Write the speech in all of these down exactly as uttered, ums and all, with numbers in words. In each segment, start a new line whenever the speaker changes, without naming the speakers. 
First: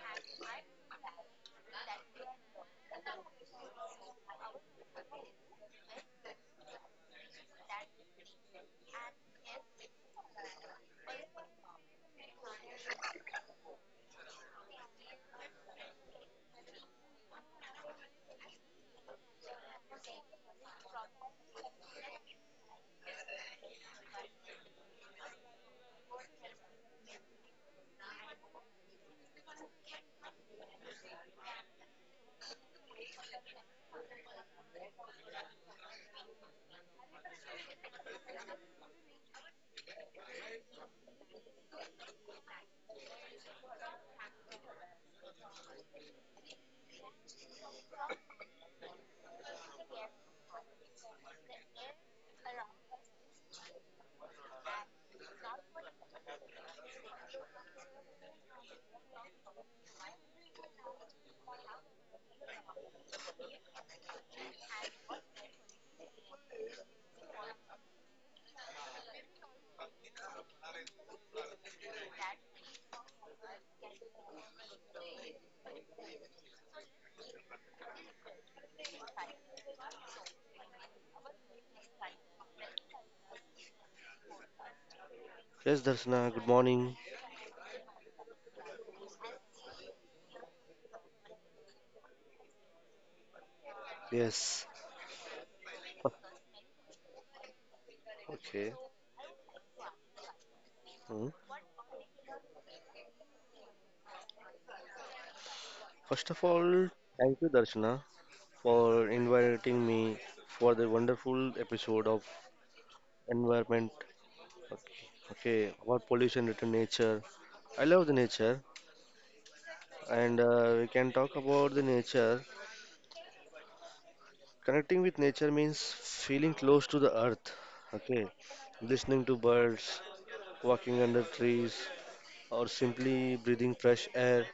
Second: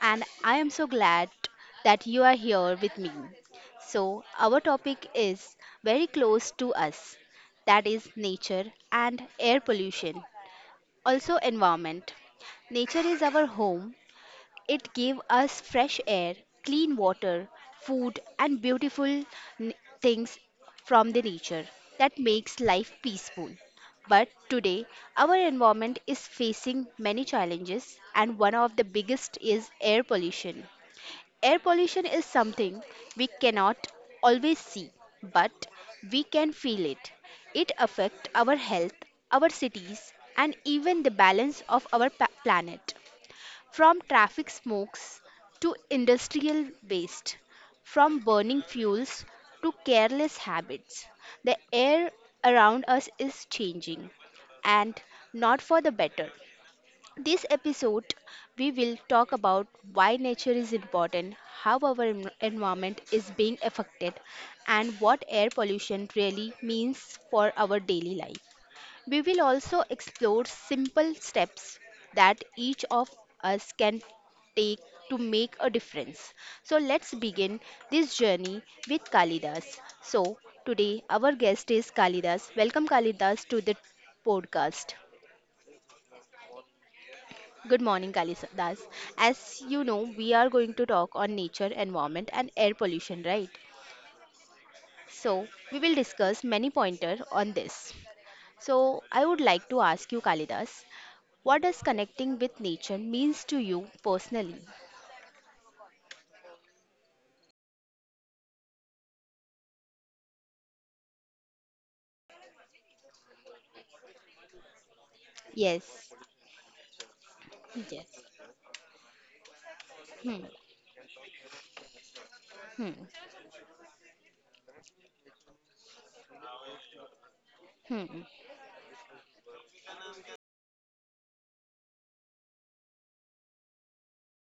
and I am so glad that you are here with me. So, our topic is very close to us, that is, nature and air pollution, also, environment. Nature is our home. It gave us fresh air, clean water, food, and beautiful n- things from the nature that makes life peaceful. But today, our environment is facing many challenges, and one of the biggest is air pollution. Air pollution is something we cannot always see, but we can feel it. It affects our health, our cities, and even the balance of our pa- planet. From traffic smokes to industrial waste, from burning fuels to careless habits, the air around us is changing, and not for the better. This episode, we will talk about why nature is important, how our en- environment is being affected, and what air pollution really means for our daily life. We will also explore simple steps that each of us can take to make a difference. So let's begin this journey with Kalidas. So today our guest is Kalidas. Welcome Kalidas to the podcast.
Yes, Darshana, good morning.
Good morning Kalidas. As you know, we are going to talk on nature, environment and air pollution, right?
Yes.
So we will discuss many pointers on this.
Okay.
So I would like to ask you, Kalidas,
Hmm.
what does connecting with nature means to you personally?
First of all, thank you, Darshana, for inviting me for the wonderful episode of environment. Okay. Okay.
Yes.
About pollution to nature. I love the
Yes.
nature, and
Hmm.
uh, we can talk about the nature.
Hmm.
Connecting with nature means feeling close to the earth.
Hmm.
Okay. Listening to birds, walking under trees, or simply breathing fresh air.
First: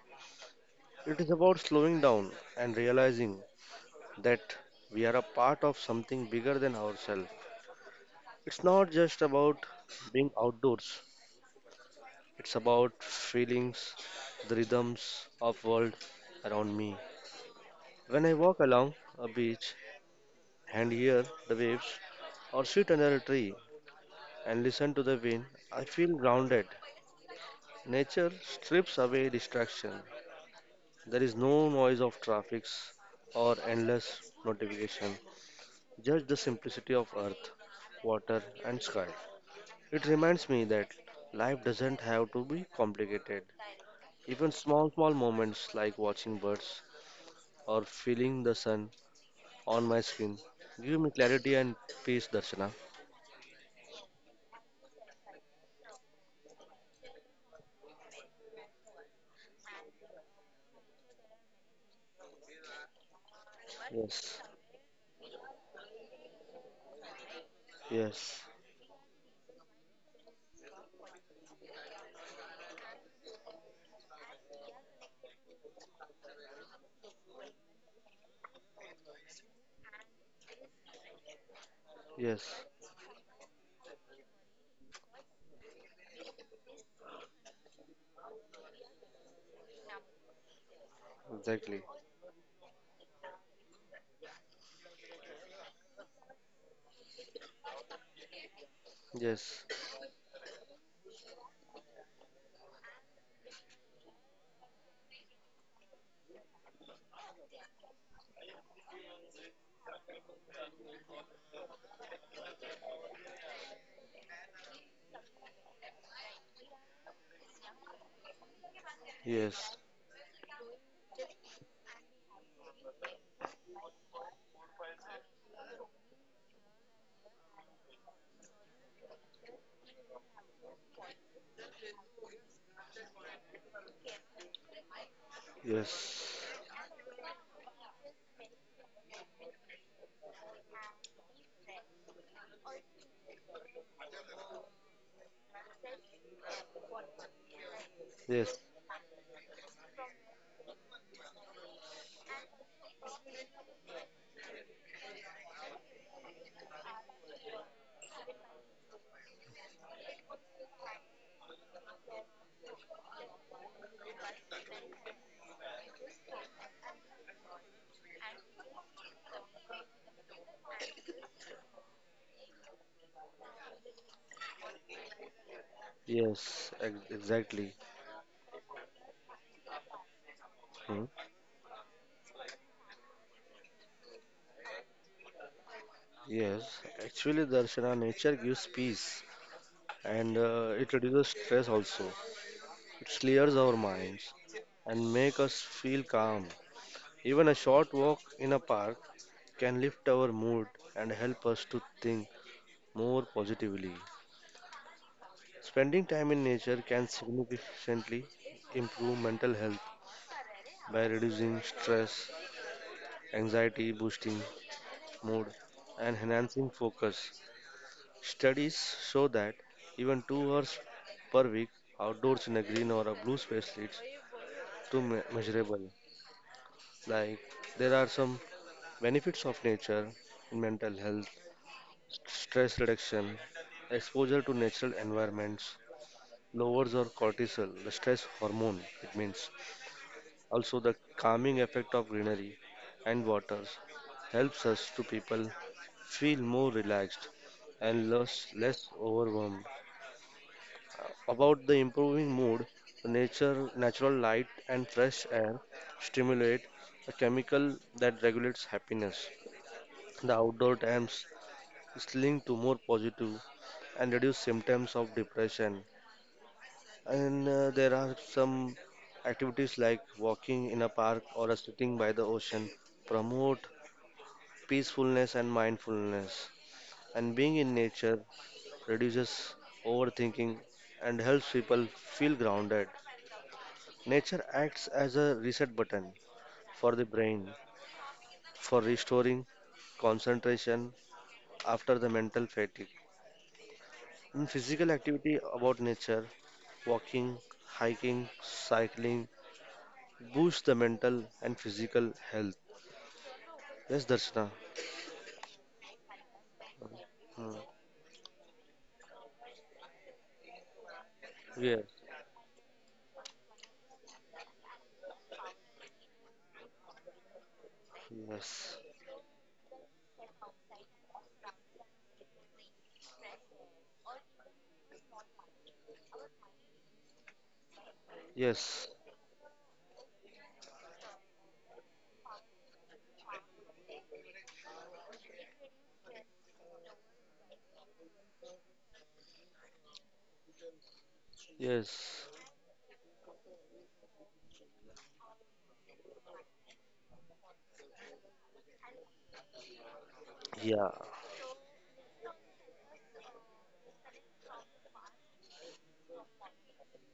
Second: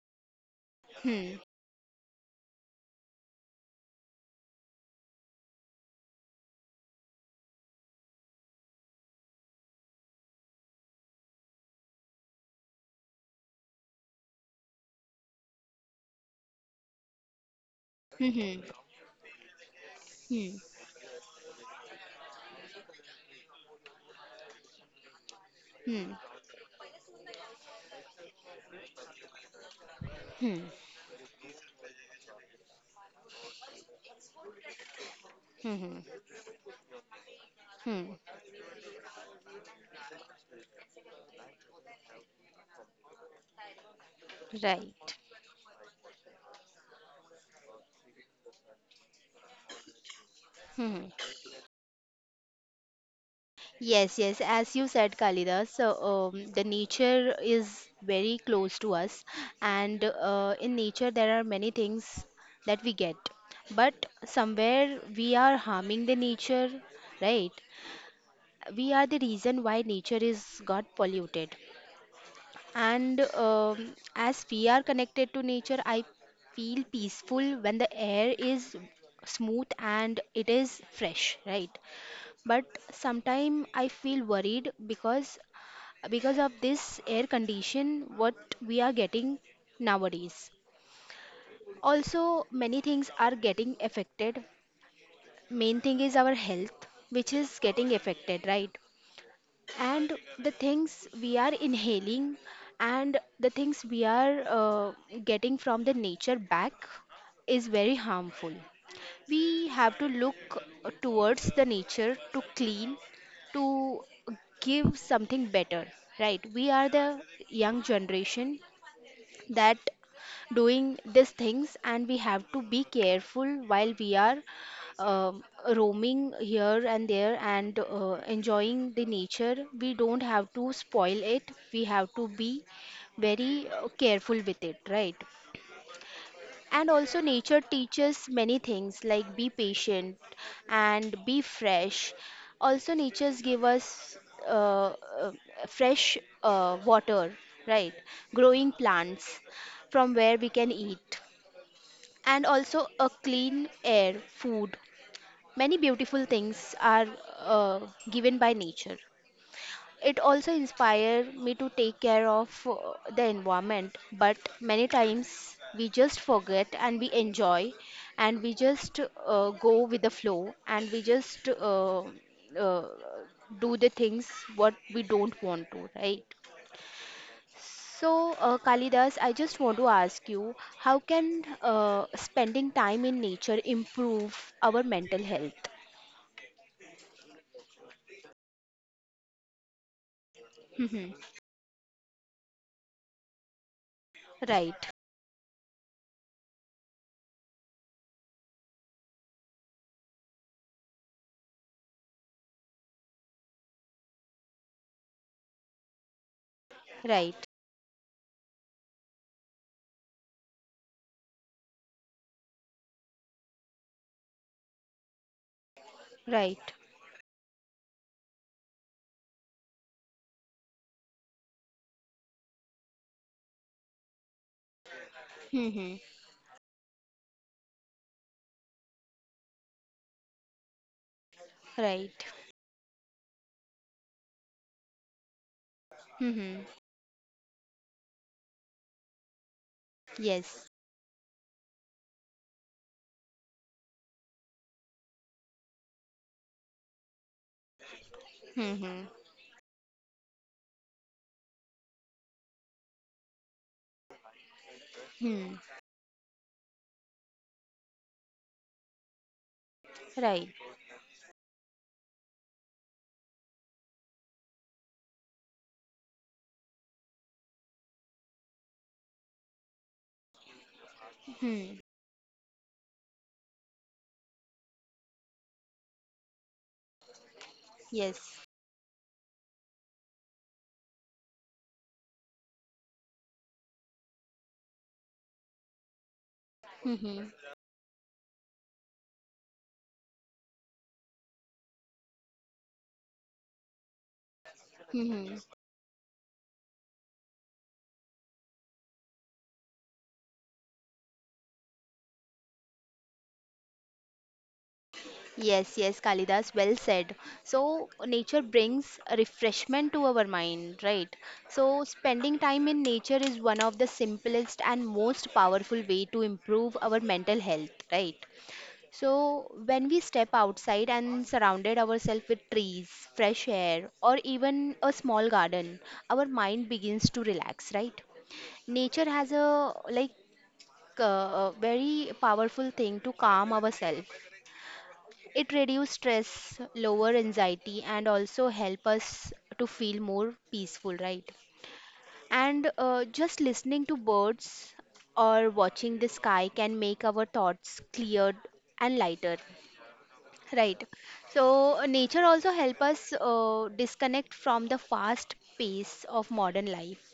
It is
Hmm.
about slowing down and realizing that we are a part of something bigger than ourselves. It's not just about being outdoors. It's about feelings, the rhythms of world around me. When
Hmm.
I walk
Hmm.
along a beach
Hmm.
and hear the waves or sit under a tree and listen to the wind, I
Hmm.
feel grounded. Nature strips away distraction.
Hmm.
There is no noise of traffic or endless notification.
Hmm.
Just the simplicity of earth,
Hmm.
water, and sky. It reminds me that life doesn't have to be complicated. Even small,
Right.
small moments like watching birds or feeling the sun on my skin give
Hmm.
me clarity and peace, Darshana.
Yes, yes, as you said, Kalidas. So um, the nature is very close to us, and uh, in nature there are many things that we get, but
Yes,
somewhere we are harming the nature, right?
yes,
We are the reason why nature is got polluted, and um, as we are connected to nature, i feel peaceful when the air is smooth and it is fresh, right? But
yes,
sometimes i feel worried because because of this air condition what we are getting nowadays,
exactly.
also many things are getting affected. Main thing is our health, which is getting affected, right?
Yes,
And the things we are inhaling and the things we are uh, getting from the nature back is very harmful. We have to look towards the nature, to clean, to give something better, right? We are the young generation that
yes,
doing these things, and we have to be careful while we are um, roaming here and there and uh, enjoying the nature. We don't have to spoil it. We have to be very uh, careful with it, right?
yes,
And also, nature teaches many things like be patient and be fresh. Also, nature's give us uh, uh, fresh uh, water, right?
yes,
Growing plants from where we can eat, and also a clean air, food. Many beautiful things are uh, given by nature. It also inspired me to take care of uh, the environment, but many times we just forget and we enjoy and we just uh, go with the flow, and we just uh, uh, do the things what we don't want to, right?
yes, ex- exactly.
So, uh, Kalidas, I just want to ask you, how
Hmm.
can uh, spending time in nature improve our mental health?
Yes, actually, Darshana, nature gives peace and uh, it
Mhm.
reduces stress also. It clears our minds
Right,
and make us feel calm. Even a short walk in a park can lift our mood and help us to think more positively. Spending time in nature can
right,
significantly improve mental health by reducing stress, anxiety, boosting mood, and enhancing
right.
focus. Studies show that even two hours per week outdoors in a green or a blue space leads to me- measurable.
Mhm.
Like there are some benefits of nature, in mental health,
Right.
stress reduction, exposure to natural environments,
Hmm, hmm.
lowers our cortisol, the stress hormone, it means.
Yes.
Also, the calming effect of greenery and waters helps us to people feel more relaxed and less, less
Mm-hmm.
overwhelmed. Uh, About the improving mood, the nature, natural light and fresh
Hmm.
air stimulate a chemical that regulates happiness. The
Right.
outdoor times is linked to more positive and reduced symptoms of depression. And uh, there are some activities like walking in a park or a
Hmm.
sitting by the ocean promote peacefulness and mindfulness. And being in nature
Yes.
reduces overthinking and helps people feel grounded. Nature acts as a reset button for the
Mm-hmm.
brain for restoring concentration after the mental fatigue. In physical activity
Mm-hmm.
about nature, walking, hiking, cycling boosts the mental and physical health. Yes, Darshana.
Yes, yes, Kalidas, well said.
Hmm.
So, nature brings a refreshment to our mind, right?
Yes,
So, spending time in nature is one of the simplest and most powerful way to improve our mental health, right?
yes,
So, when we step outside and surrounded ourselves with trees, fresh air, or even a small garden, our mind begins to relax, right?
yes,
Nature has a like uh, very powerful thing to calm ourselves. It reduces stress, lower anxiety, and also help us to feel more peaceful, right?
yes,
And uh, just listening to birds or watching the sky can make our thoughts cleared and lighter, right?
yeah,
So uh, nature also help us uh, disconnect from the fast pace of modern life.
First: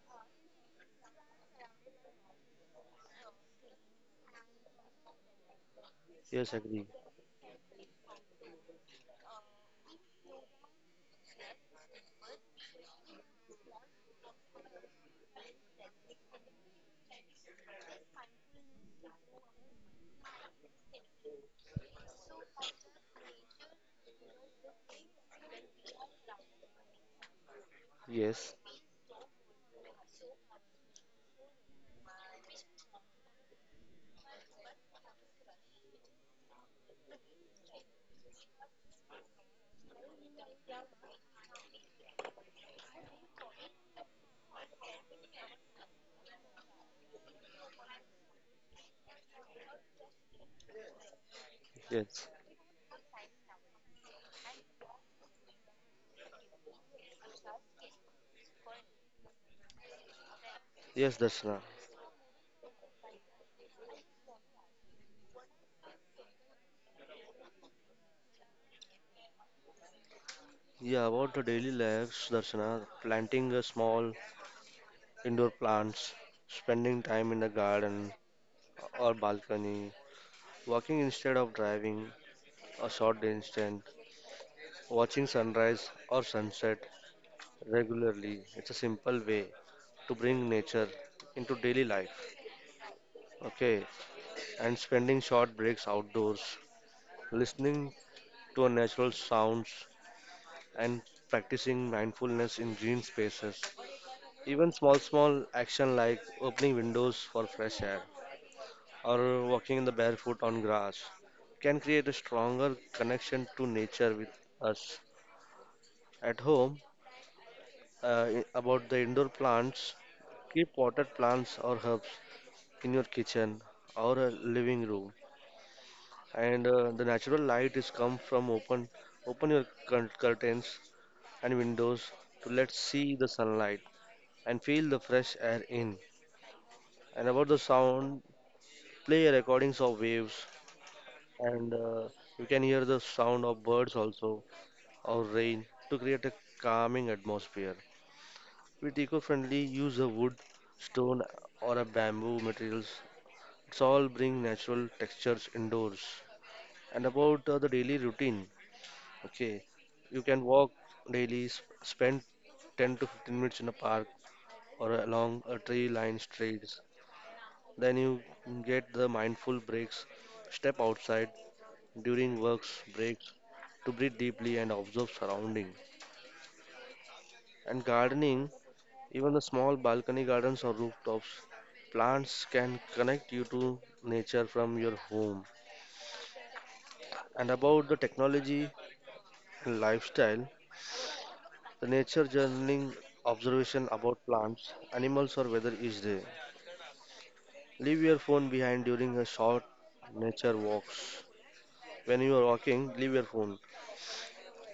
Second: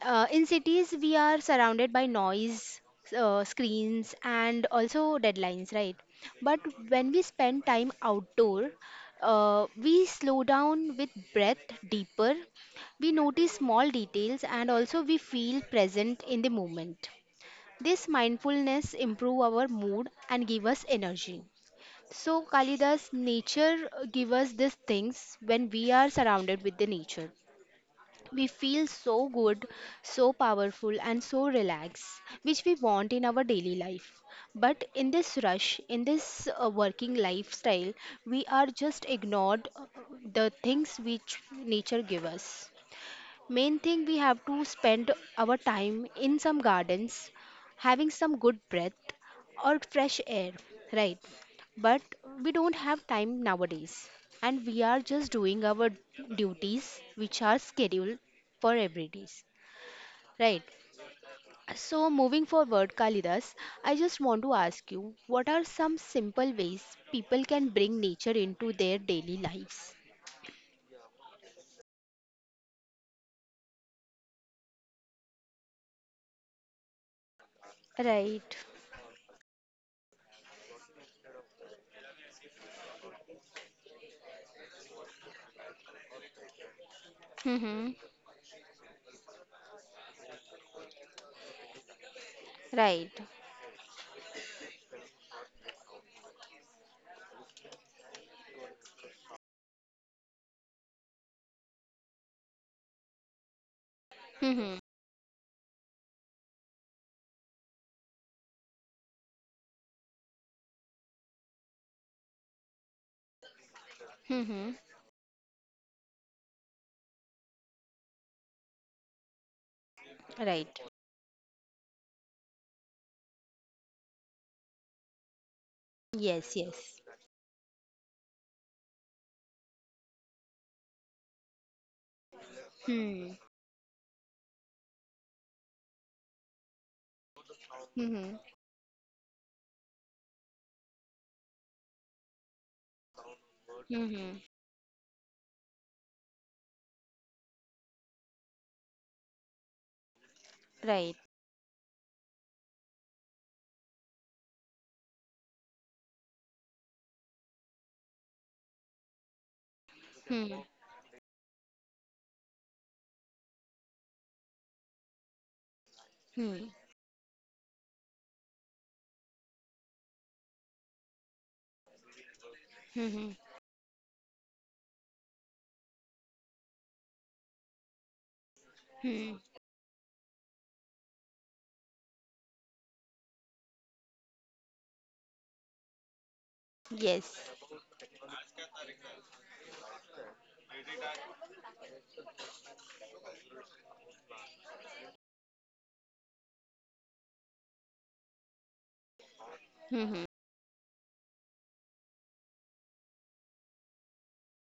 Uh, in cities, we are surrounded by noise, uh, screens, and also deadlines, right?
yes,
But
agree.
when we spend time outdoor, uh, we slow down with breath deeper. We notice small details and also we feel present in the moment. This mindfulness improve our mood and give us energy. So, Kalidas, nature uh, give us these things. When we are surrounded with the nature, we
Yes,
feel so good, so powerful, and so relaxed, which we want in our daily life. But in this rush, in this uh, working lifestyle, we are just ignored uh, the things which nature gives us. Main thing, we have to spend our time in some gardens, having some good breath or fresh air, right? But
yes,
we don't have time nowadays, and we are just doing our duties which are scheduled for every days, right?
yes, Darshana.
So moving forward, Kalidas, I just want to ask you, what are some simple ways people can bring nature into their daily lives?
Yeah, about the daily lives, Darshana, planting a small indoor plants, spending time in the garden
Right.
or balcony, walking instead of driving, a short distance, watching sunrise or sunset
Hmm.
regularly, it's a simple way to bring nature into daily life.
Right.
Okay, and spending short breaks outdoors, listening to natural sounds, and practicing mindfulness in green spaces. Even small, small action like opening windows for fresh air or walking in the barefoot on grass can create a stronger connection to nature with
Hmm.
us. At home, uh, about the indoor plants, keep
Right.
potted plants or herbs in your kitchen or a living room,
Yes,
and uh,
yes.
the natural light is come from open open your cur- curtains and windows to let see the
Hmm.
sunlight and feel the fresh air in. And about the sound,
Hmm.
play recordings of waves, and uh, you can hear the sound of birds
Hmm.
also or rain to create a calming atmosphere. With eco-friendly, use a wood,
Right.
stone, or a bamboo materials. It's all bring natural textures indoors. And about uh, the daily routine, okay, you can
Hmm.
walk daily, sp- spend ten to fifteen minutes in a park or along a tree-lined
Hmm.
streets. Then you get the mindful breaks, step outside during works
Hmm.
breaks to breathe deeply and observe surrounding. And gardening, even
Hmm.
the small balcony gardens or rooftops, plants can connect you to nature from your home.
Yes.
And about the technology, and lifestyle, the nature journaling observation about plants, animals or weather each day. Leave your phone behind during a short
Hmm.
nature walks. When you are walking, leave your phone.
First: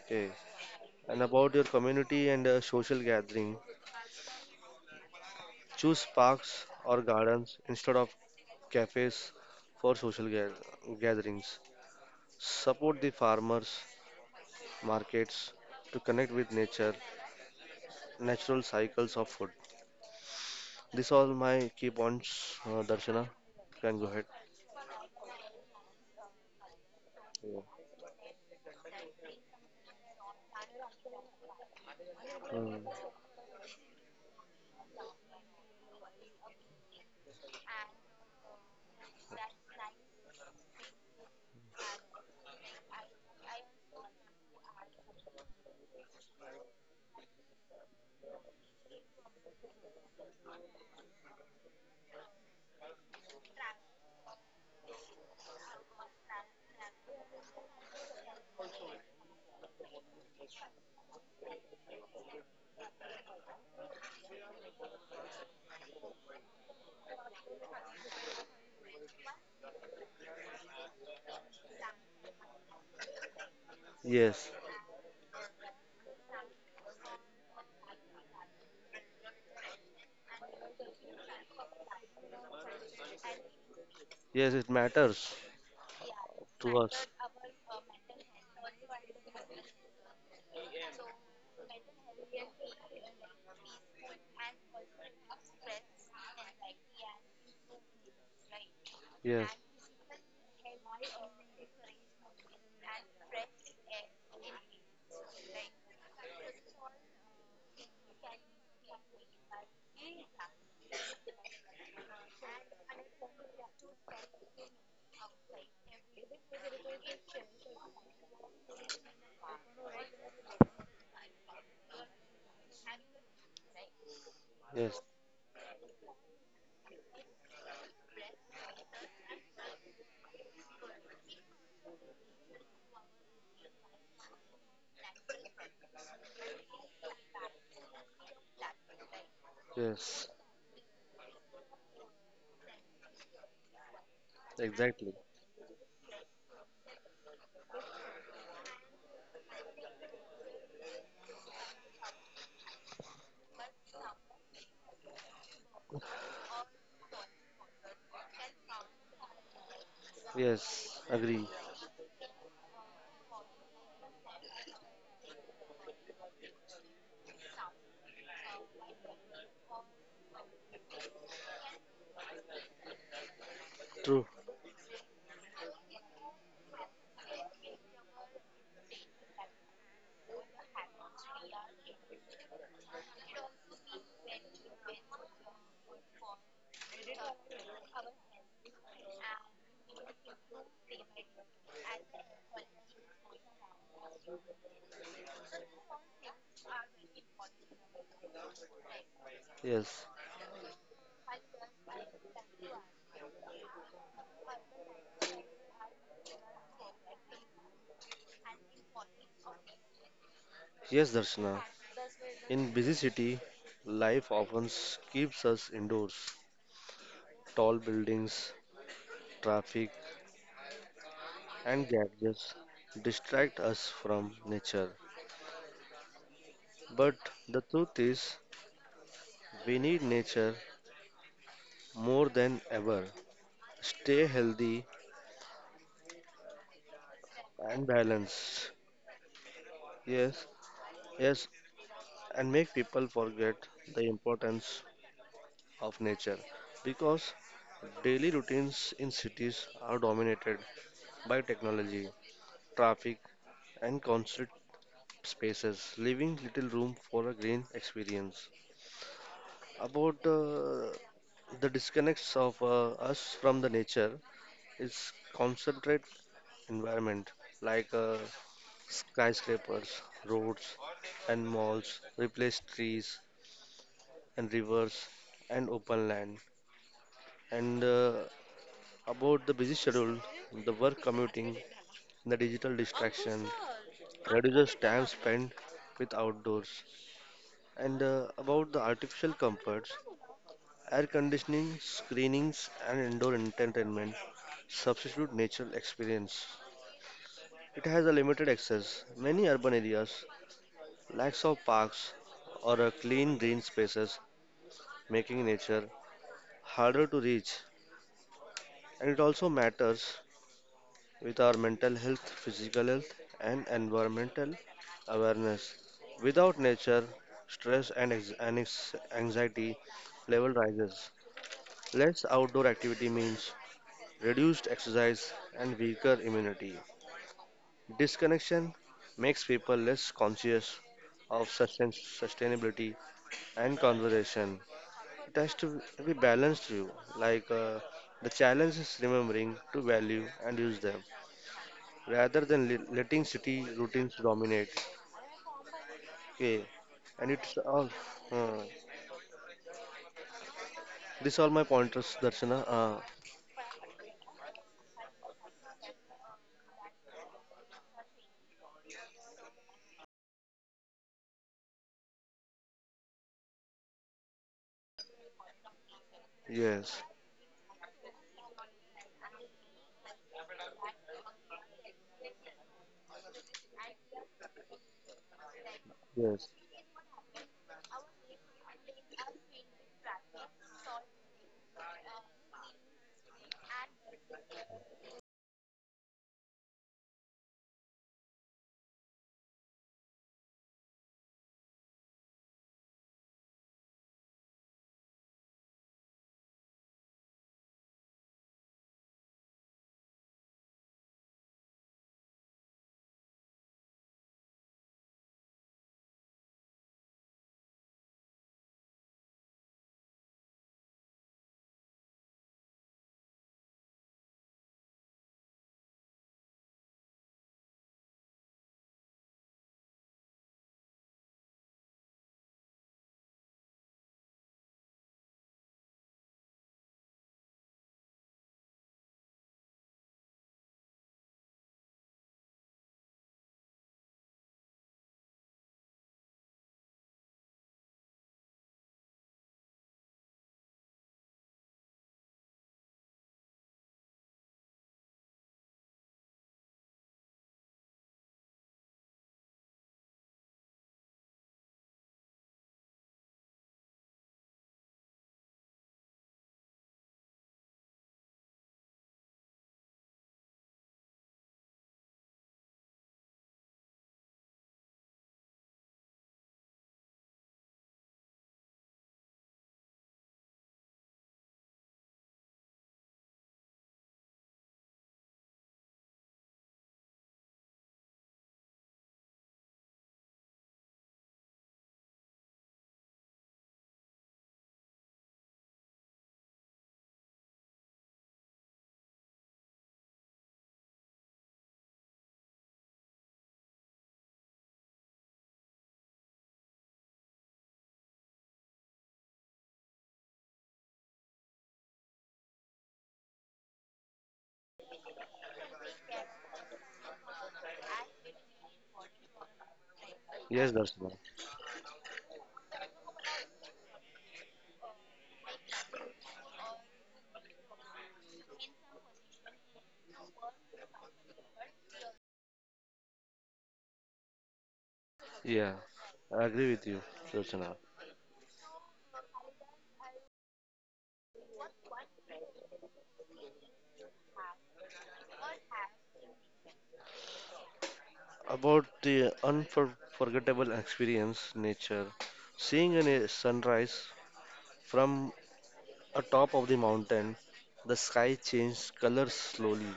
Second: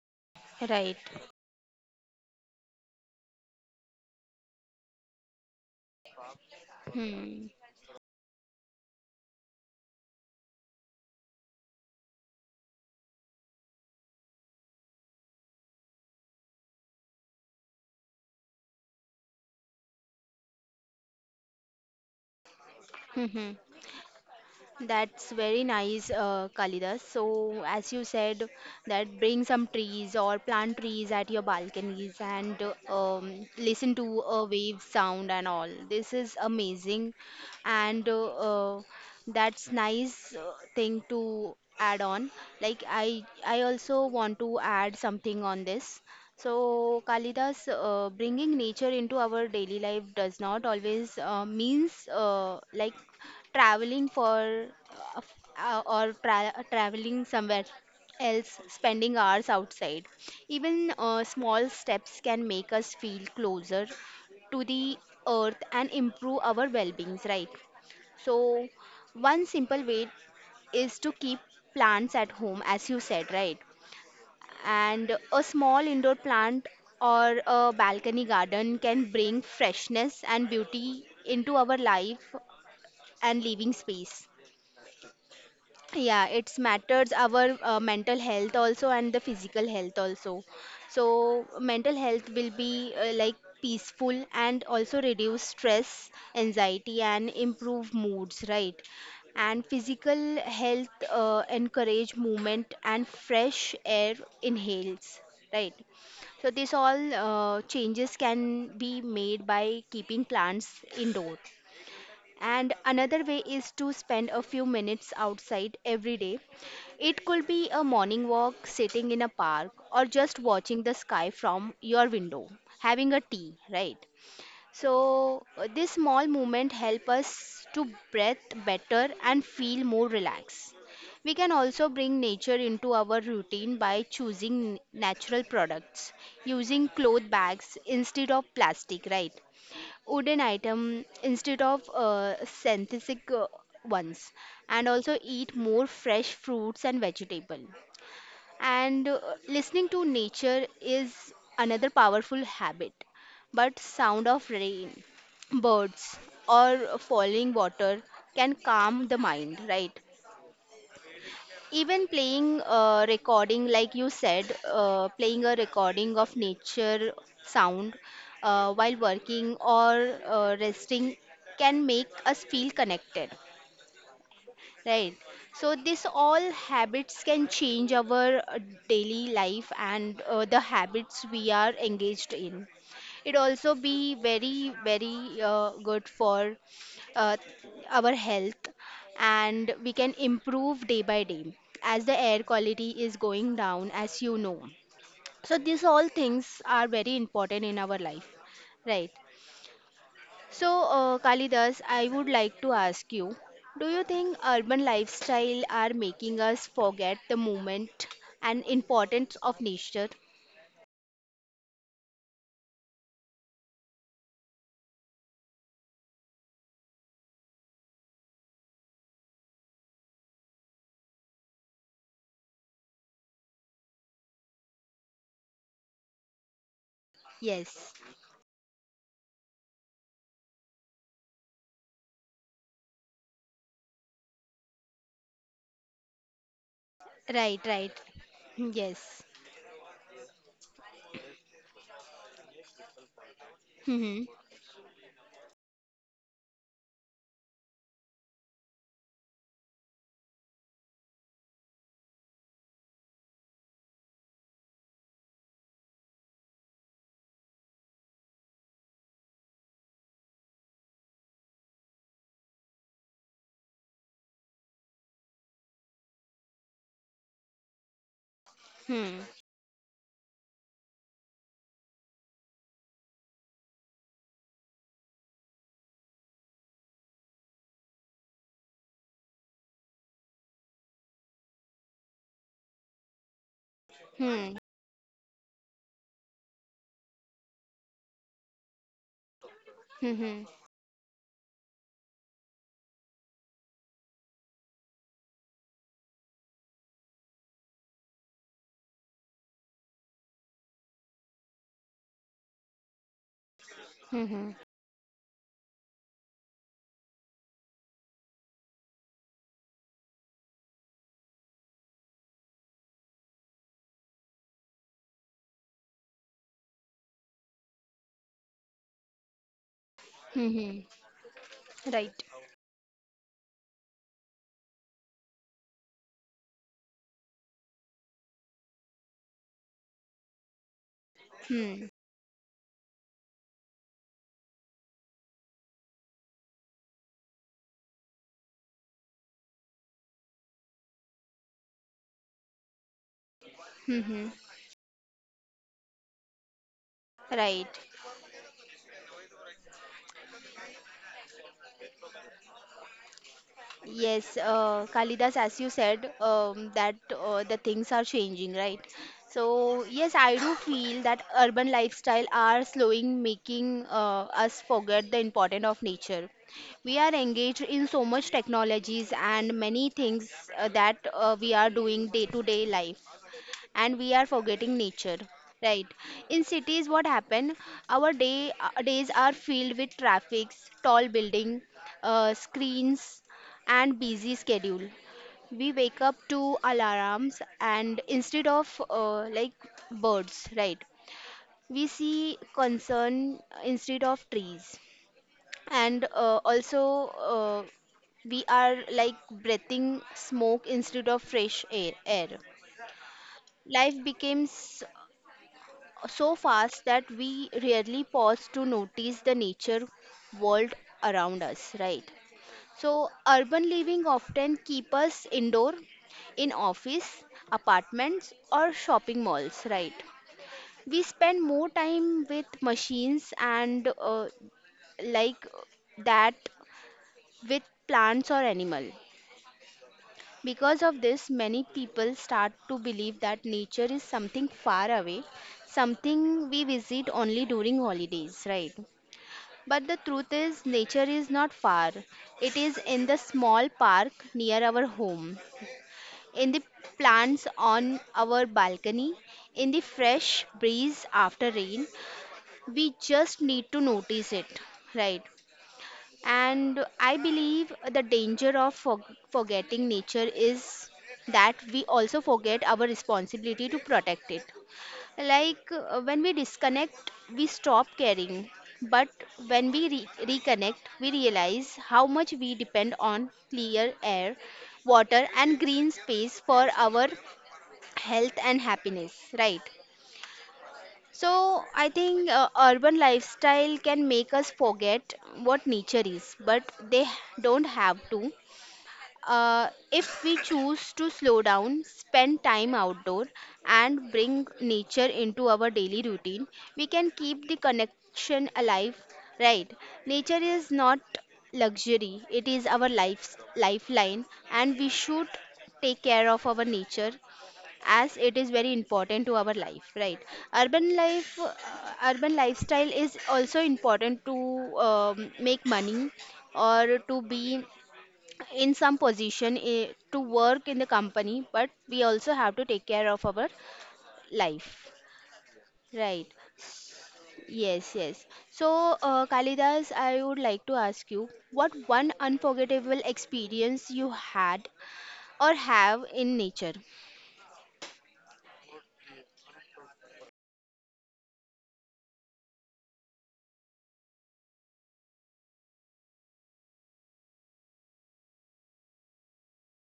Okay.
Right.
And about your community and uh, social gathering, choose parks or
Hmm.
gardens instead of cafes for social ga- gatherings. Support the farmers markets to connect with nature, natural cycles of food. This all my key points, uh, Darshana.
Hmm.
Can go ahead.
That's very nice, uh, Kalidas.
Yeah.
So, as you said, that bring some trees or plant trees at your balconies, and
Mm.
um, listen to a wave sound and all. This is amazing, and uh, uh, that's nice uh, thing to add on. Like I, I also want to add something on this. So, Kalidas, uh, bringing nature into our daily life does not always uh, means uh, like traveling for uh, uh, or tra- traveling somewhere else, spending hours outside. Even uh, small steps can make us feel closer to the earth and improve our well-beings, right? So one simple way is to keep plants at home, as you said, right?
Yes,
And a small indoor plant or a balcony garden can bring freshness and beauty into our life and living space.
yes, it matters
Yeah, it's
to us.
matters our uh, mental health also and the physical health also. So mental health will be uh, like peaceful, and also reduce stress, anxiety, and improve moods, right?
Yes,
And physical health, uh, encourage movement and fresh air inhales, right? So this all uh, changes can be made by keeping plants indoor. And another way is to spend a few minutes outside every day. It could be a morning walk, sitting in a park, or just watching the sky from your window, having a tea, right?
Yes,
So, uh, this small movement help us to breathe better and feel more relaxed. We can also bring nature into our routine by choosing natural products, using cloth bags instead of plastic, right?
yes,
Wooden item instead of uh, synthetic uh, ones, and
exactly.
also eat more fresh fruits and vegetable. And uh, listening to nature is another powerful habit. But sound of rain, birds, or falling water can calm the mind, right?
Yes, agree.
Even playing a recording, like you said, uh, playing a recording of nature sound uh, while working or uh, resting can make us feel connected.
True.
Right. So this all habits can change our uh, daily life and uh, the habits we are engaged in. It also be very very uh, good for uh, our health, and we can improve day by day as the air quality is going down, as you know. So these all things are very important in our life. Right.
Yes,
So, uh, Kalidas, I would like to ask you, do you think urban lifestyle are making us forget the moment and importance of nature?
yes, Darshana. In busy city, life often keeps us indoors. Tall buildings, traffic, and gadgets distract us from nature. But the
Yes.
truth is, we need nature more than ever. Stay healthy
Right,
and
right. Hmm,
balanced.
yes.
Yes, yes, and make people forget the
Hmm.
importance of nature because daily routines in cities are dominated by technology, traffic, and concrete spaces, leaving little room for a green experience. About uh, the disconnects of uh, us from the nature is concentrate environment like uh,
Hmm.
skyscrapers, roads, and malls replace trees and rivers and open land. And uh, about the busy schedule, the work commuting, the digital distraction
Hmm.
reduces time spent with outdoors. And uh, about the artificial comforts,
Hmm. Hmm. Hmm.
air conditioning, screenings, and indoor entertainment substitute natural experience. It has a limited access. Many urban areas lacks of parks or a clean green spaces,
Hmm. Hmm.
making nature harder to reach. And it also matters with our mental health, physical health, and environmental awareness. Without nature, stress and ex- and ex- anxiety level
Hmm, hmm.
rises.
Right.
Less outdoor activity means reduced exercise, and weaker immunity. Disconnection makes people less conscious of
Hmm.
sustain- sustainability and conservation. It has to be balanced view, like uh, the challenge is remembering to value and use them rather than le- letting city
Hmm.
routines
Hmm.
dominate. Okay, and it's
Right.
all. Uh, this all my pointers, Darshana. Uh,
Yes, uh, Kalidas, as you said, um, that uh, the things are changing, right? So, yes, I do feel that urban lifestyle are slowing, making uh, us forget the importance of nature. We
yes,
are engaged in so much technologies and many things uh, that uh, we are doing day to day life, and we are forgetting nature, right? In
yes,
cities, what happen, our day uh, days are filled with traffics, tall building, uh, screens, and busy schedule. We wake up to alarms and instead of uh, like birds, right, we see concern instead of trees, and uh, also uh, we are like breathing smoke instead of fresh air air Life becomes so fast that we rarely pause to notice the nature world around us, right? So, urban living often keep us indoor, in office, apartments or shopping malls, right? We spend more time with machines and uh, like that with plants or animal. Because of this, many people start to believe that nature is something far away, something we visit only during holidays, right? But the truth is, nature is not far. It is in the small park near our home, in the plants on our balcony, in the fresh breeze after rain. We just need to notice it, right? And I believe the danger of for- forgetting nature is that we also forget our responsibility to protect it. Like uh, when we disconnect, we stop caring. But when we re- reconnect, we realize how much we depend on clear air, water, and green space for our health and happiness, right? So I think uh, urban lifestyle can make us forget what nature is, but they don't have to. Uh, if we choose to slow down, spend time outdoor, and bring nature into our daily routine, we can keep the connection alive. Right? Nature is not luxury; it is our life's lifeline, and we should take care of our nature as it is very important to our life, right?
yes,
Urban
Darshana.
life, uh, urban lifestyle is also important to, um, make money or to be in some position, eh, to work in the company, but we also have to take care of our life,
Yeah,
right?
I agree with you, Darshana.
Yes yes so uh, Kalidas, I would like to ask you what one unforgettable experience you had or have in nature.
About the unforgettable experience nature, seeing a sunrise from atop of the mountain, the sky changed colors slowly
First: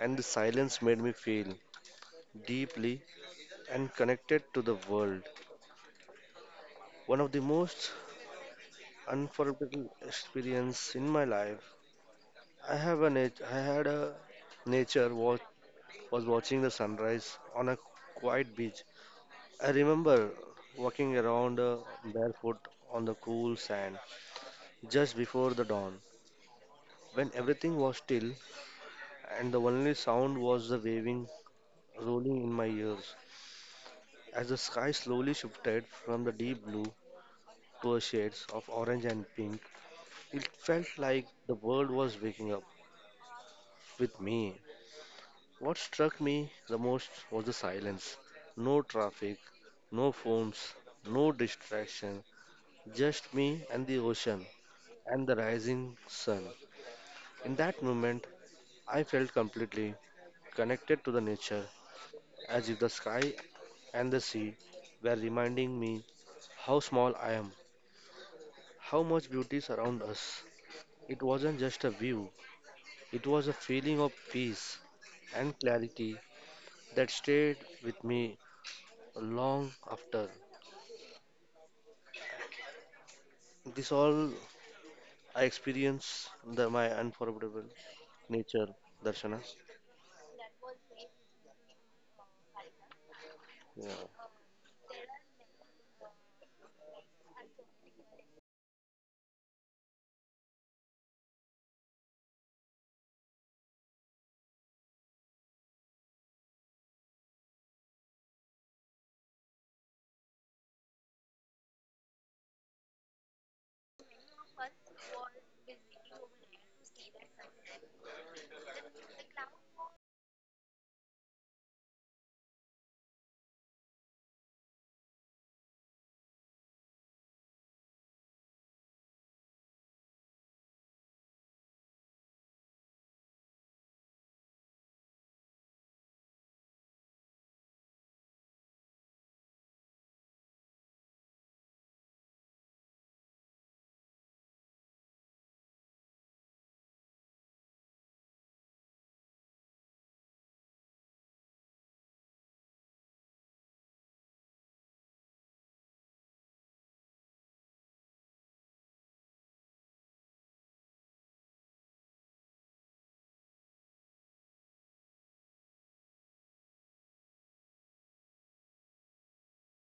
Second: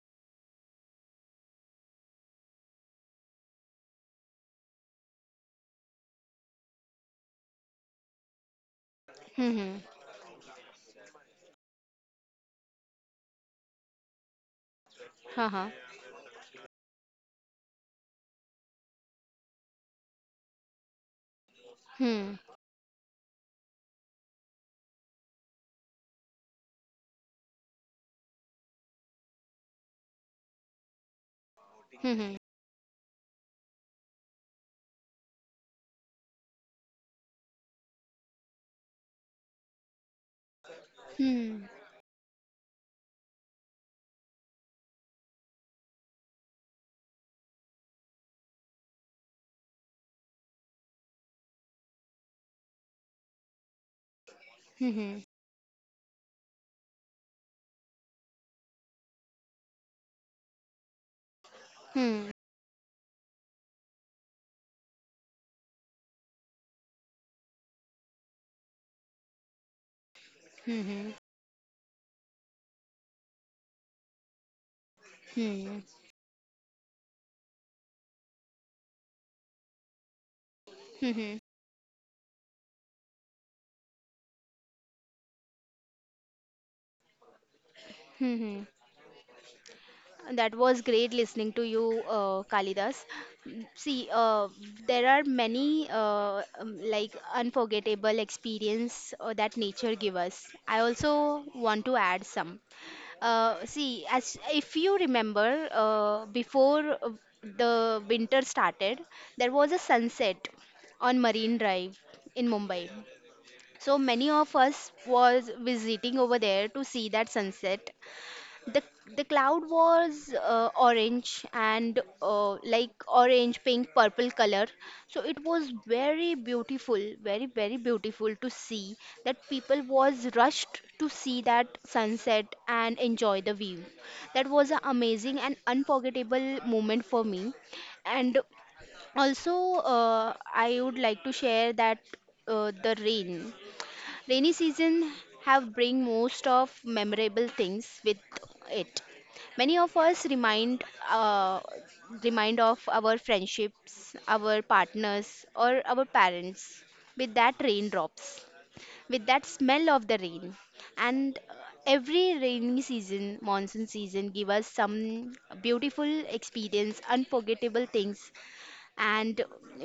and the silence made me feel deeply and connected to the world. One of the most
Hmm, hmm.
unforgettable experience in my life, i have a nat- i had a nature watch
Uh-huh.
was watching the sunrise on a quiet beach. I remember walking around uh,
Hmm,
barefoot on the cool sand just before the dawn, when everything was still and the only sound was the waving
hmm. Hmm.
rolling in my ears as the sky slowly shifted from the deep blue to a shades of orange and pink. It felt like the
Hmm.
world was waking up with me. What struck me the most was the silence. No traffic, no phones, no distraction, just me and the ocean
Mhm.
and the rising sun. In that moment, I felt completely connected to the nature,
Hmm.
as if the sky and the sea were reminding me how small I am, how much beauty surrounds us.
Mhm.
It wasn't just a view, it was a feeling of peace and
Hmm.
clarity that stayed with me long after.
Mhm.
This all I experienced the, my unforgettable
Mhm.
nature, Darshana.
That was great listening to you, uh, Kalidas. Mm,
Yeah.
see, uh, there are many uh, um, like unforgettable experience uh, that nature give us. I also want to add some. Uh, see, as if you remember, uh, before uh, the winter started, there was a sunset on Marine Drive in Mumbai. So many of us was visiting over there to see that sunset. The the cloud was uh, orange and uh, like orange, pink, purple color. So it was very beautiful, very very beautiful to see that people was rushed to see that sunset and enjoy the view. That was an amazing and unforgettable moment for me. And also, uh, I would like to share that uh, the rain. Rainy season have bring most of memorable things with it. Many of us remind uh, remind of our friendships, our partners, or our parents with that raindrops, with that smell of the rain. And uh, every rainy season, monsoon season, give us some beautiful experience, unforgettable things, and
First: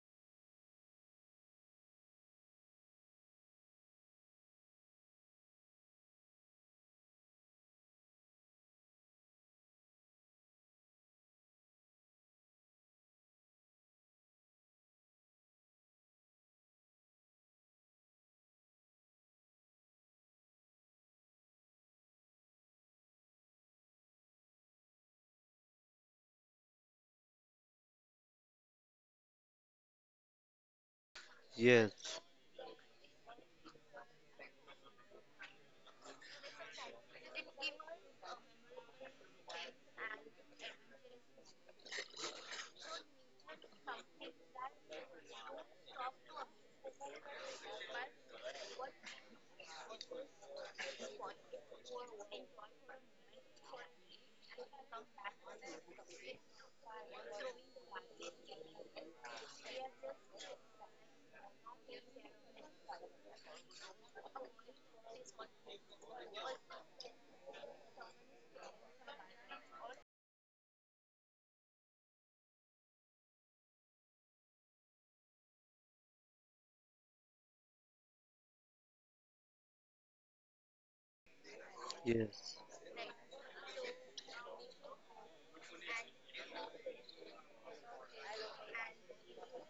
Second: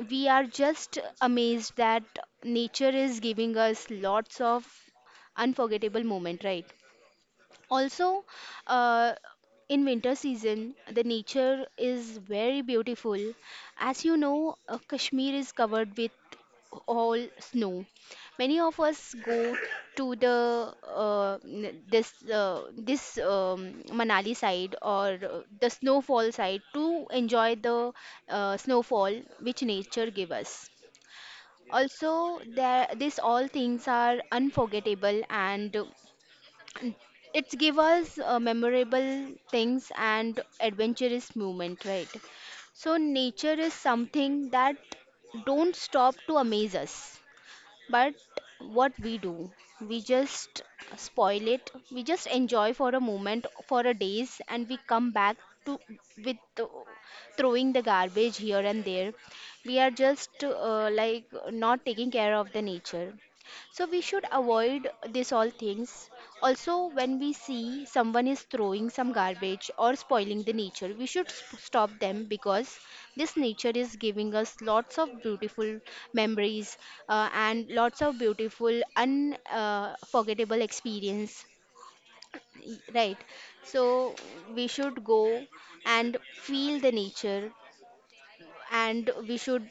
we are just amazed that nature is giving us lots of unforgettable moment, right? Also, uh, in winter season, the nature is very beautiful. As you know, uh, Kashmir is covered with all snow. Many of us go to the uh, n- this uh, this um, Manali side or uh, the snowfall side to enjoy the uh, snowfall which nature give us.
Yes,
Also, there, these all things are unforgettable and it's give us uh, memorable things and adventurous movement, right? So nature is something that don't stop to amaze us, but what we do, we just spoil it. We just enjoy for a moment, for a days, and we come back to with uh, throwing the garbage here and there. We are just uh, like not taking care of the nature. So we should avoid this all things. Also, when we see someone is throwing some garbage or spoiling the nature, we should sp- stop them because this nature is giving us lots of beautiful memories uh, and lots of beautiful unforgettable experience.
yes,
Y- Right. So we should go and feel the nature and we should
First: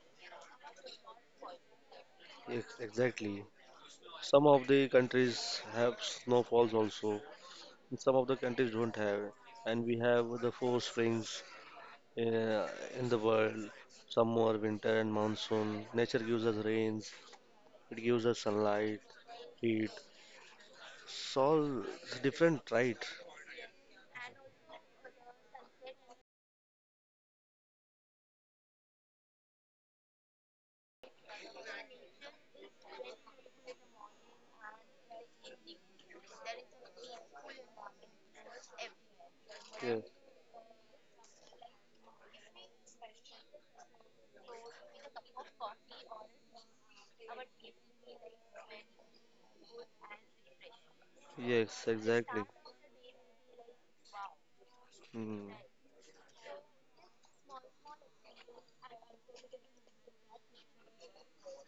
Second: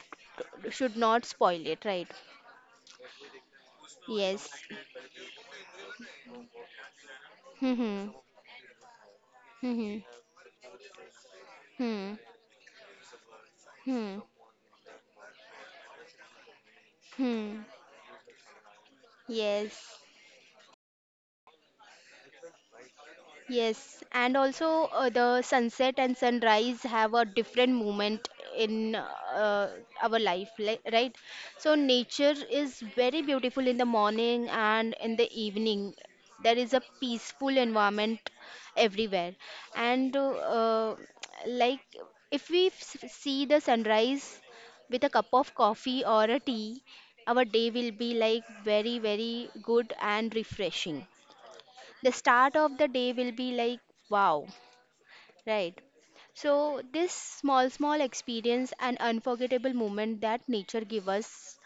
should not spoil it, right?
yes, exactly. Some
Yes.
of the countries have snowfalls also, and
Mhm.
some of the countries don't have. And we
Mhm.
have the four springs
Hmm.
uh, in the world
Hmm.
summer, winter, and monsoon. Nature gives us rains,
Hmm.
it gives us sunlight, heat.
Yes.
It's all different, right?
Yes, and also uh, the sunset and sunrise have a different moment in uh, our life, like, right? So nature is very beautiful in the morning and in the evening. There is a peaceful environment everywhere,
Yeah.
and uh, uh, like if we s- see the sunrise with a cup of coffee or a tea, our day will be like very, very good and refreshing.
Yes,
The
exactly.
start of the day will be like wow,
Mm,
right? So this small small experience and unforgettable moment that nature give us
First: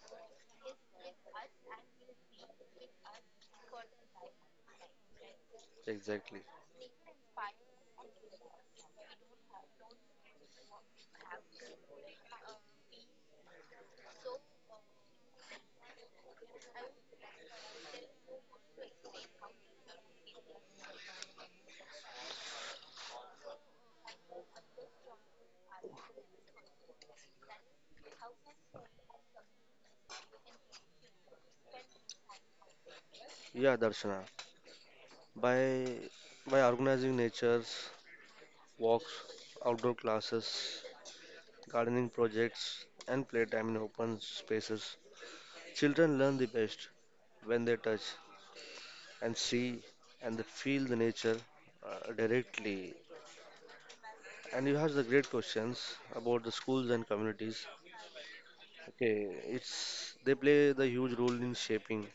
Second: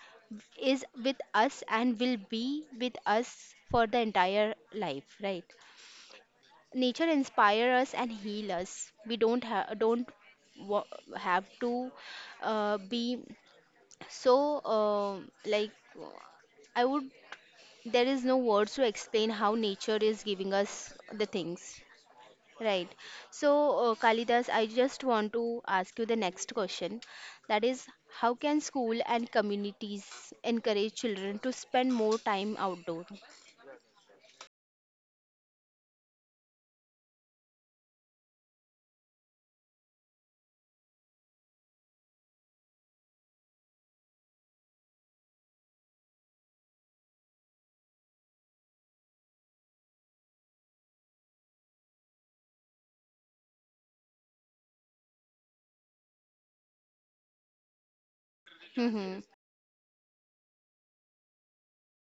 is with us and will be with us for the entire life, right?
exactly.
Nature inspire us and heal us. We don't have don't wa- have to uh, be so uh, like i would there is no words to explain how nature is giving us the things. Right. So, uh, Kalidas, I just want to ask you the next question. That is, how can school and communities encourage children to spend more time outdoor?
Yeah, Darshana. By by organizing nature's walks, outdoor classes, gardening projects, and playtime in open spaces, children learn the best when they touch and see and they feel the nature uh, directly. And you have the great questions about the schools and communities.
Hmm.
Okay, it's they play the huge role in shaping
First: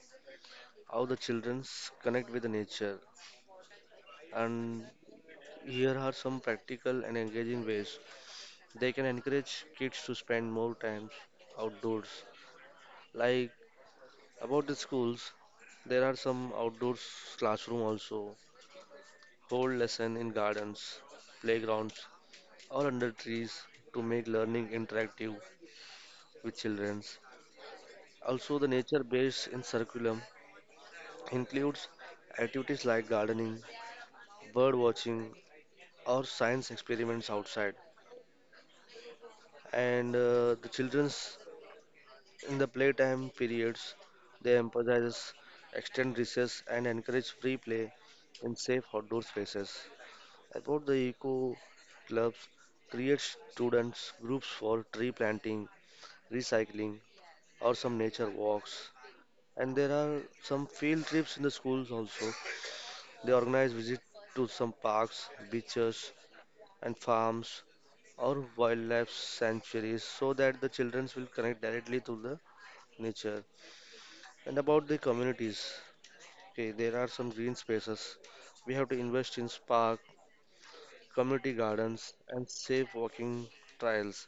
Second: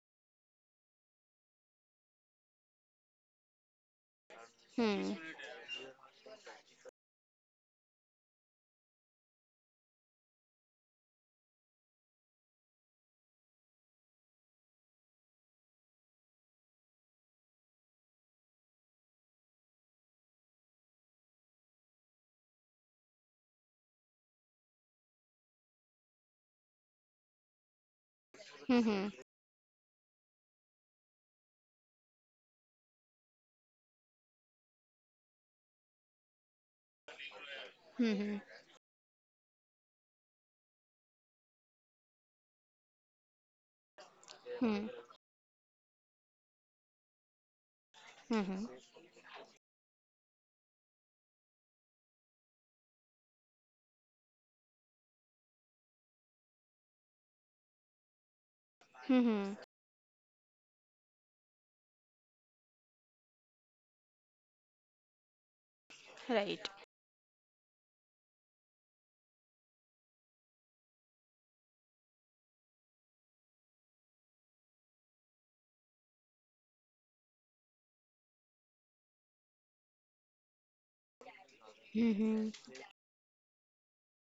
how the children connect with nature, and
Hmm.
here are some practical and engaging ways they can encourage kids to spend more time outdoors. Like about the schools, there are some outdoors classroom also, hold lesson in gardens, playgrounds, or under trees to make learning interactive with children. Also, the
Hmm.
nature-based in curriculum includes activities like gardening bird watching, or science experiments outside.
Hmm. Hmm.
And uh, the children's in the playtime periods, they
Hmm.
emphasize extend recess and encourage free play
Hmm.
in
Hmm,
safe outdoor spaces. About the eco clubs, create students groups for tree planting, recycling, or some nature walks.
hmm, hmm.
And there are some field trips in the schools also. They organize visit to some parks, beaches,
Right.
and farms or wildlife sanctuaries so that the children will connect directly to the nature. And about the communities, okay, there are some green spaces. We have to invest in park, community gardens,
Hmm.
and
Hmm.
safe walking trails.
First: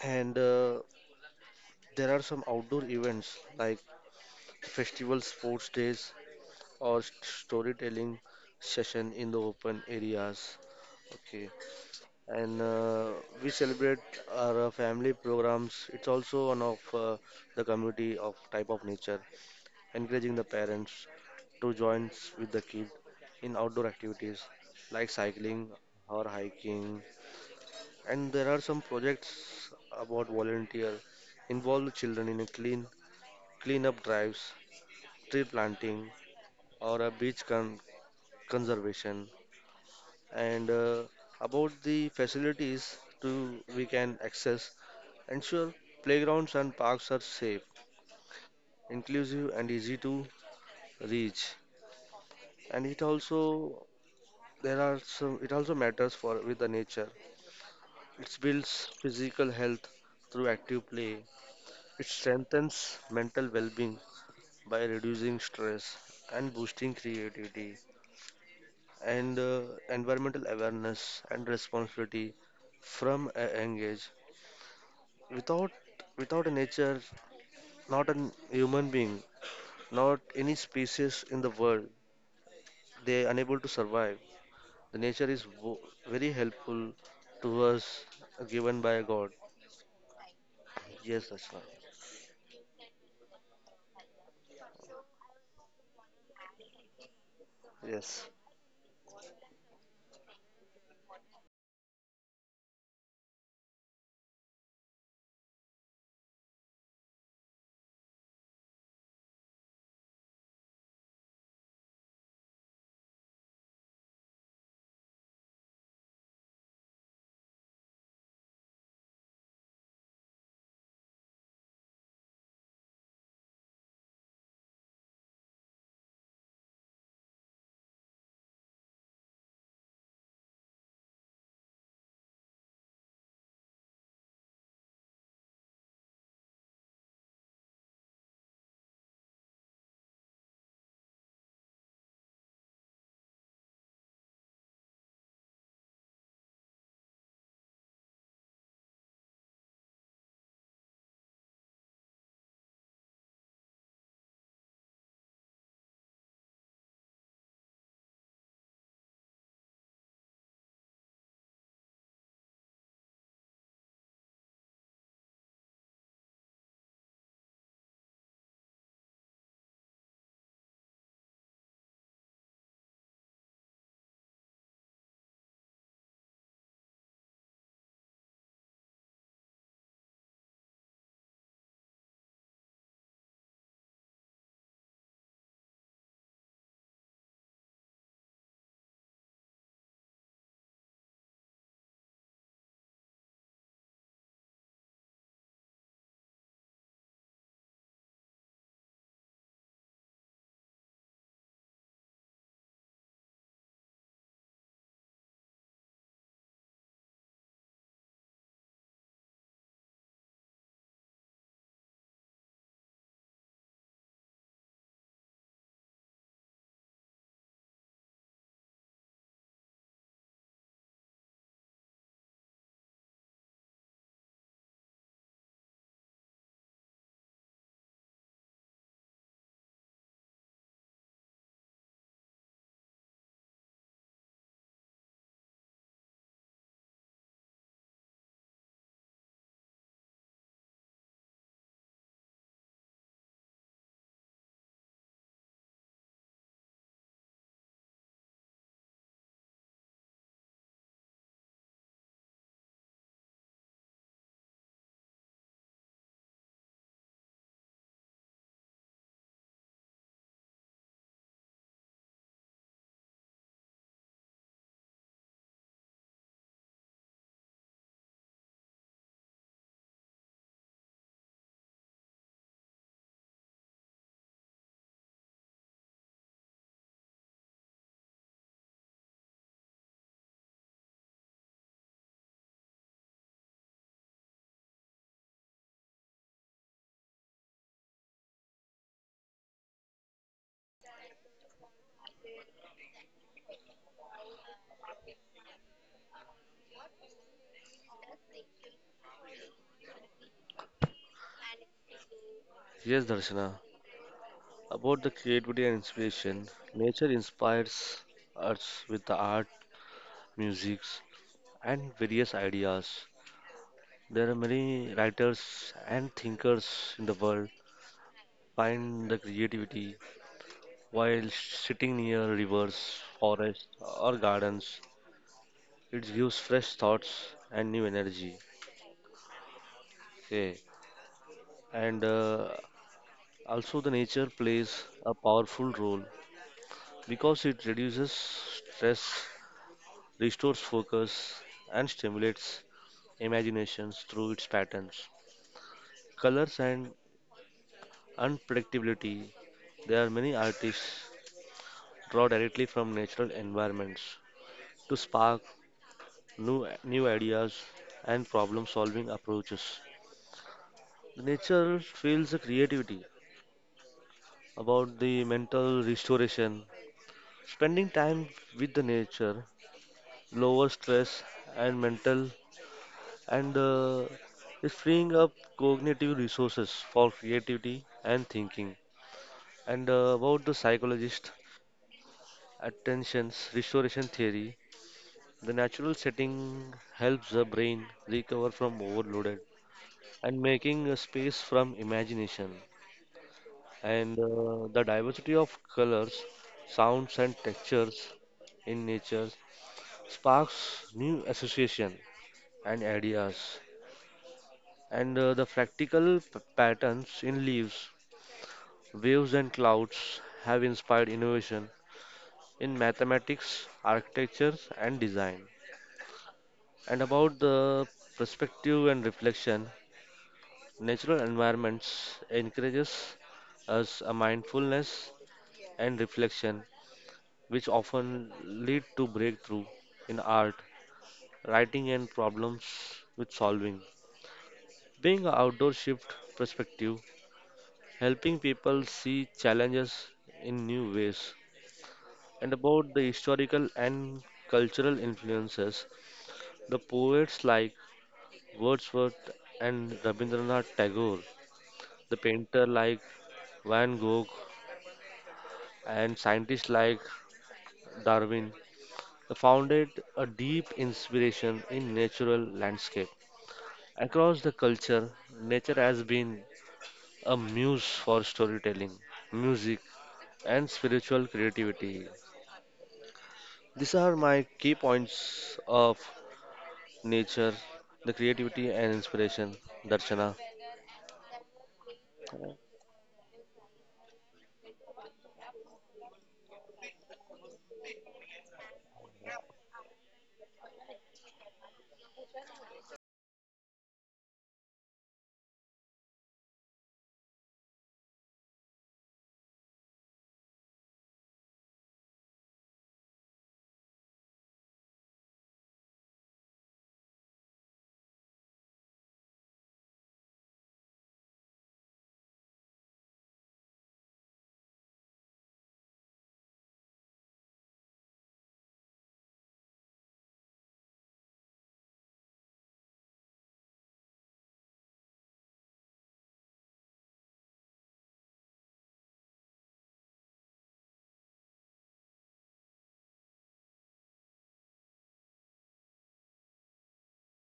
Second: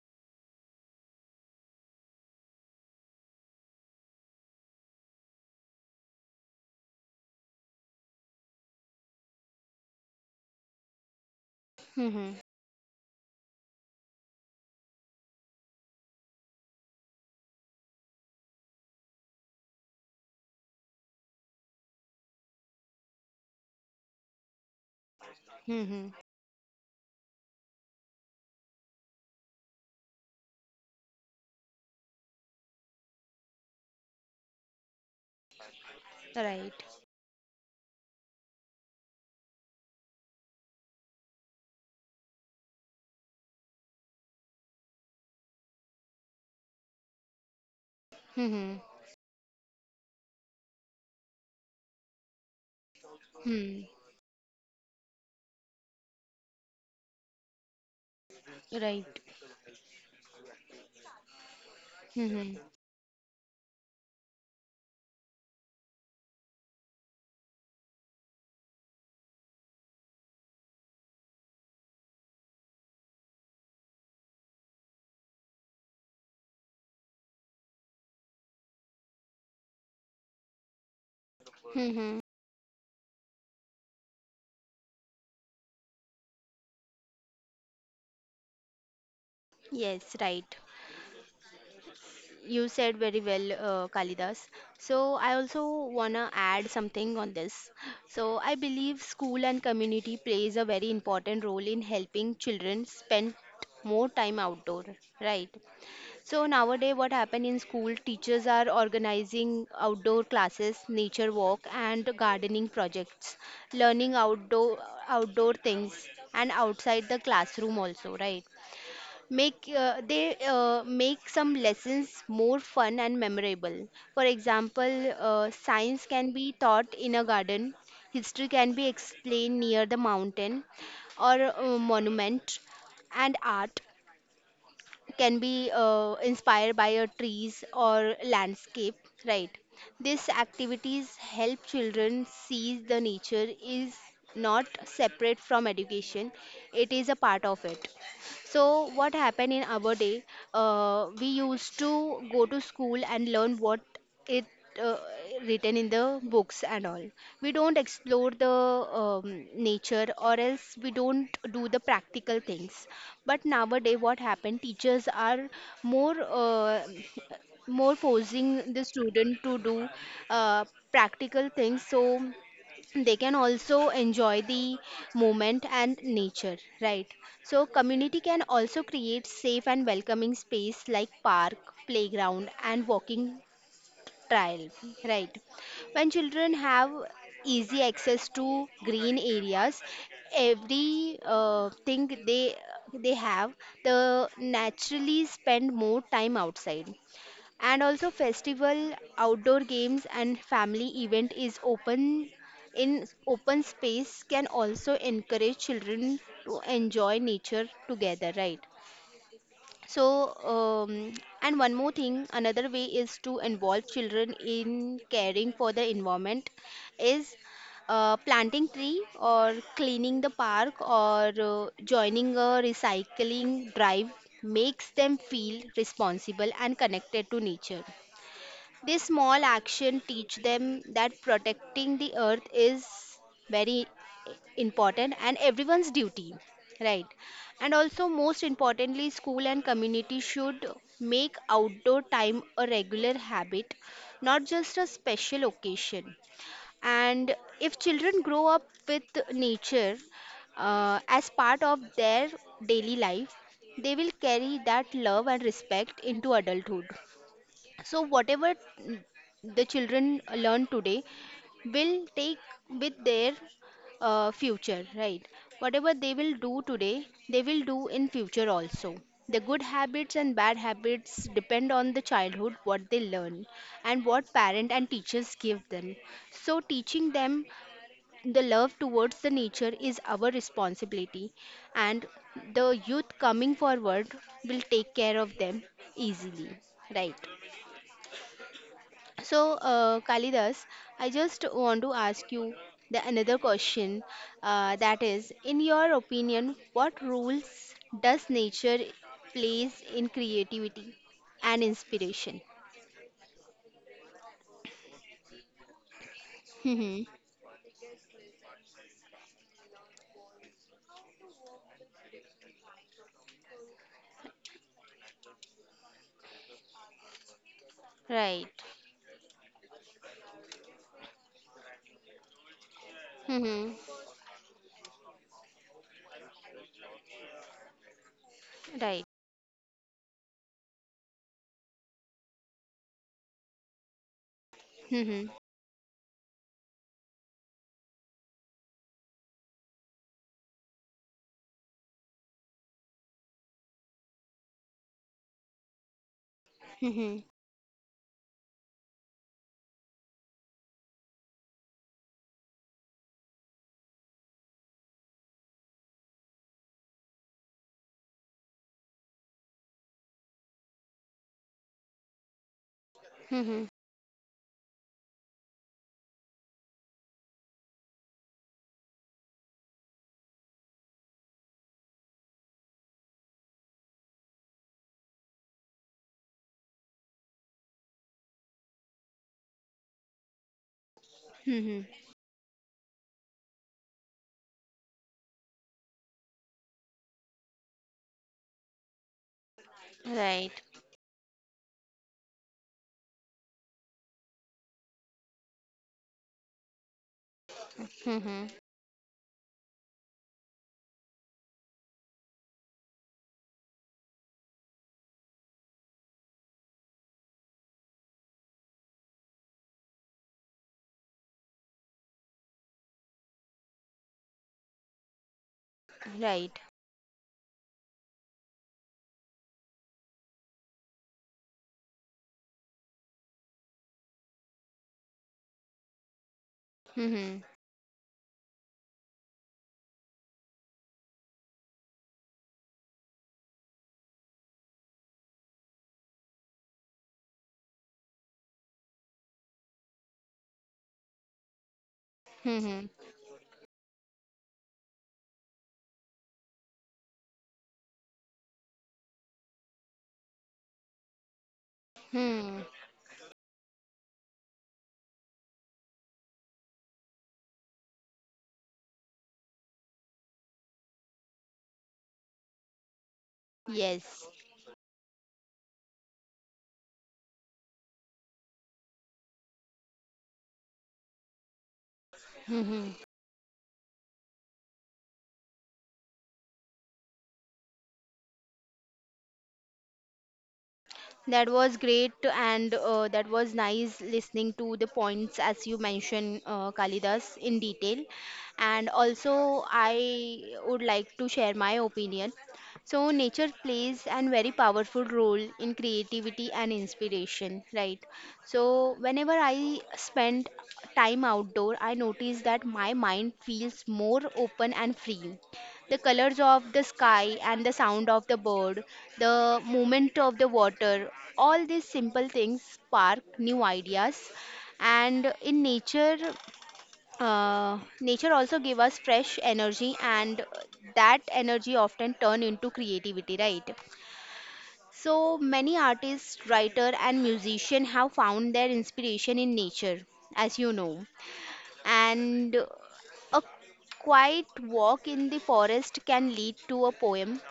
And uh, there are some outdoor events like festival sports days or st- storytelling session in the open areas. Okay,
Hmm. Hmm,
and uh, we celebrate our uh, family programs. It's also one of uh, the community of type of nature, encouraging the parents to join with the kid in outdoor activities like cycling
hmm, hmm.
or hiking. And there are some projects about volunteer involve children in a clean cleanup drives, tree planting,
Right.
or a beach con- conservation. And uh, about the facilities to we can access, ensure playgrounds and parks are safe,
Hmm. Hmm.
inclusive, and easy to reach. And it
Hmm.
also there are some it also matters for with the nature. It builds
Right.
physical health through active play. It
Hmm. Hmm.
strengthens mental well-being by reducing stress and boosting creativity and uh, environmental awareness and responsibility from a young age. Without without a nature, not a human being, not any species in the world
Hmm, hmm.
they unable to survive. The nature is wo- very helpful to us, given by God.
Yes, right.
Yes, Darshana.
You said very well, uh, Kalidas. So, I also want to add something on this.
Yes.
So, I believe school and community plays a very important role in helping children spend more time outdoor, right? So, nowadays, what happen in school, teachers are organizing outdoor classes, nature walk, and gardening projects, learning outdoor outdoor things and outside the classroom also, right? Make uh, they uh, make some lessons more fun and memorable. For example, uh, science can be taught in a garden, history can be explained near the mountain or a monument, and art can be uh, inspired by a trees or landscape, right? These activities help children see the nature is not separate from education, it is a part of it. So, what happened in our day? Uh, we used to go to school and learn what it uh, written in the books and all. We don't explore the um, nature, or else we don't do the practical things. But nowadays, what happened? Teachers are more uh, more forcing the student to do uh, practical things. So they can also enjoy the moment and nature, right? So community can also create safe and welcoming space like park, playground, and walking trail, right? When children have easy access to green areas, every uh, thing they they have, the naturally spend more time outside. And also festival, outdoor games, and family event is open in open space can also encourage children to enjoy nature together, right? So, um, and one more thing, another way is to involve children in caring for the environment, is uh, planting tree or cleaning the park or uh, joining a recycling drive, makes them feel responsible and connected to nature. This small action teach them that protecting the earth is very important and everyone's duty, right? And also, most importantly, school and community should make outdoor time a regular habit, not just a special occasion. And if children grow up with nature uh, as part of their daily life, they will carry that love and respect into adulthood. So, whatever, mm, the children learn today will take with their uh, future, right? Whatever they will do today, they will do in future also. The good habits and bad habits depend on the childhood, what they learn, and what parent and teachers give them. So, teaching them the love towards the nature is our responsibility, and the youth coming forward will take care of them easily, right? So, uh, Kalidas, I just want to ask you the another question. Uh, that is, in your opinion, what roles does nature plays in creativity and inspiration?
Yes, Darshana. About the creativity and inspiration,
Hmm.
nature inspires us with the art, music, and various ideas. There are many writers and thinkers in the world
Right.
find the creativity while sitting near rivers, forests,
Hmm.
or gardens. It gives fresh thoughts and new energy.
Right.
Yeah. and uh, also the nature plays a
Hmm.
powerful role because it reduces stress, restores focus, and stimulates imaginations through its patterns, colors, and
Hmm.
unpredictability. There are many artists draw directly from natural environments to spark new new ideas and problem solving approaches. The nature feels the creativity.
Hmm.
About the mental restoration, spending time with the nature lower stress and mental, and uh, it's freeing up cognitive resources for creativity and thinking. And uh, about the psychologist
Hmm.
attentions restoration theory, the natural setting helps the brain recover from overloaded and
Right.
making a space from imagination. And uh, the diversity of colors, sounds, and textures
Hmm.
in nature sparks new association and ideas. And uh, the fractal p- patterns in leaves, waves, and clouds have inspired innovation in mathematics, architecture, and design.
Right.
And about the perspective and reflection, natural environments encourages us a mindfulness and reflection,
Hmm.
which often lead to breakthrough in art, writing, and problems with solving. Being an outdoor shift perspective, helping people see challenges in new ways. And
Hmm.
about the historical and cultural influences, the poets like Wordsworth and Rabindranath Tagore, the
Hmm.
painter like Van Gogh, and scientists like Darwin founded a deep inspiration in natural landscape.
Yes.
Across the culture, nature has been a muse for storytelling, music, and spiritual creativity.
Hmm.
These are my key points of nature, the creativity and inspiration, Darshana.
That was great, and uh, that was nice listening to the points as you mentioned, uh, Kalidas, in detail. And also, I would like to share my opinion. So, nature plays a very powerful role in creativity and inspiration, right? So, whenever I spend time outdoor, I notice that my mind feels more open and free. The colors of the sky and the sound of the bird, the movement of the water, all these simple things spark new ideas. And in nature, uh, nature also give us fresh energy, and that energy often turn into creativity, right? So many artists, writer, and musician have found their inspiration in nature, as you know, and a quiet walk in the forest can lead to a poem,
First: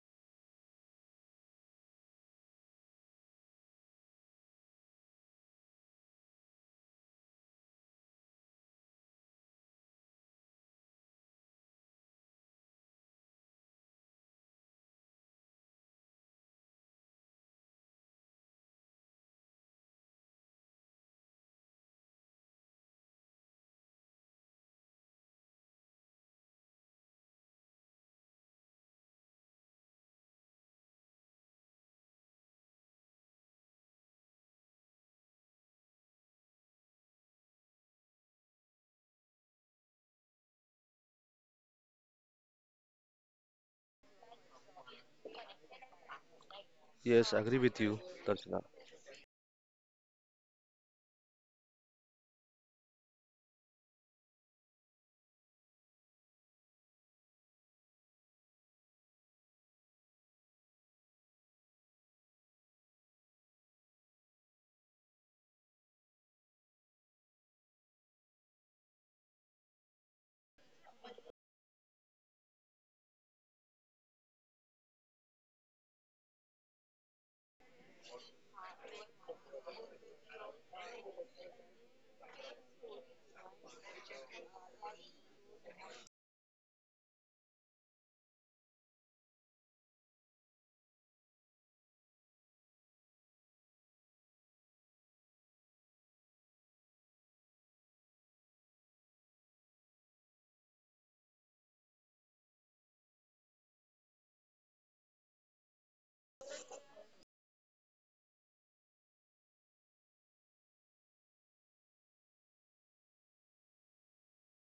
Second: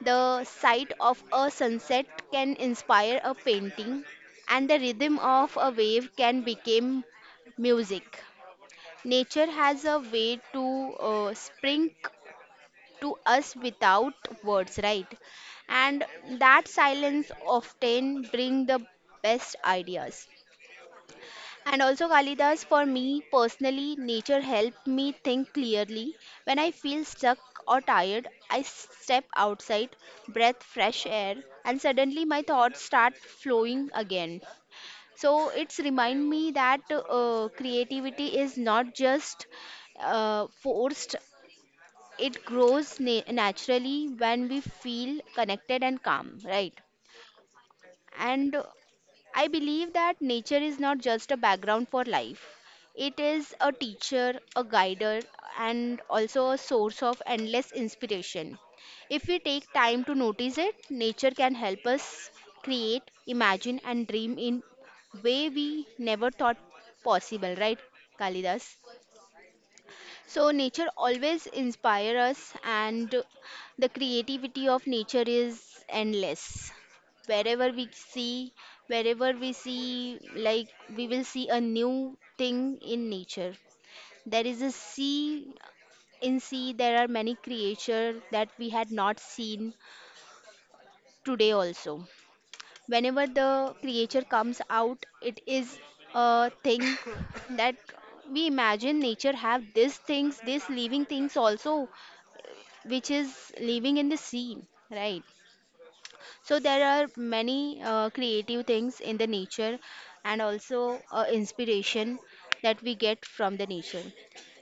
the sight of a sunset can inspire a painting, and the rhythm of a wave can become music. Nature has a way to uh, spring to us without words, right? And that silence often bring the best ideas. And also, Kalidas, for me personally, nature helped me think clearly. When I feel stuck or tired, I step outside, breath fresh air, and suddenly my thoughts start flowing again. So it's remind me that uh, creativity is not just uh, forced; it grows na- naturally when we feel connected and calm, right?
Yes, agree with you, Darshana.
And I believe that nature is not just a background for life. It is a teacher, a guider, and also a source of endless inspiration. If we take time to notice it, nature can help us create, imagine, and dream in way we never thought possible, right, Kalidas? So nature always inspire us and the creativity of nature is endless. Wherever we see, Wherever we see, like we will see a new thing in nature. There is a sea, in sea there are many creatures that we had not seen today also. Whenever the creature comes out, it is a thing that we imagine nature have these things, these living things also, which is living in the sea, right? So there are many uh, creative things in the nature and also uh, inspiration that we get from the nature,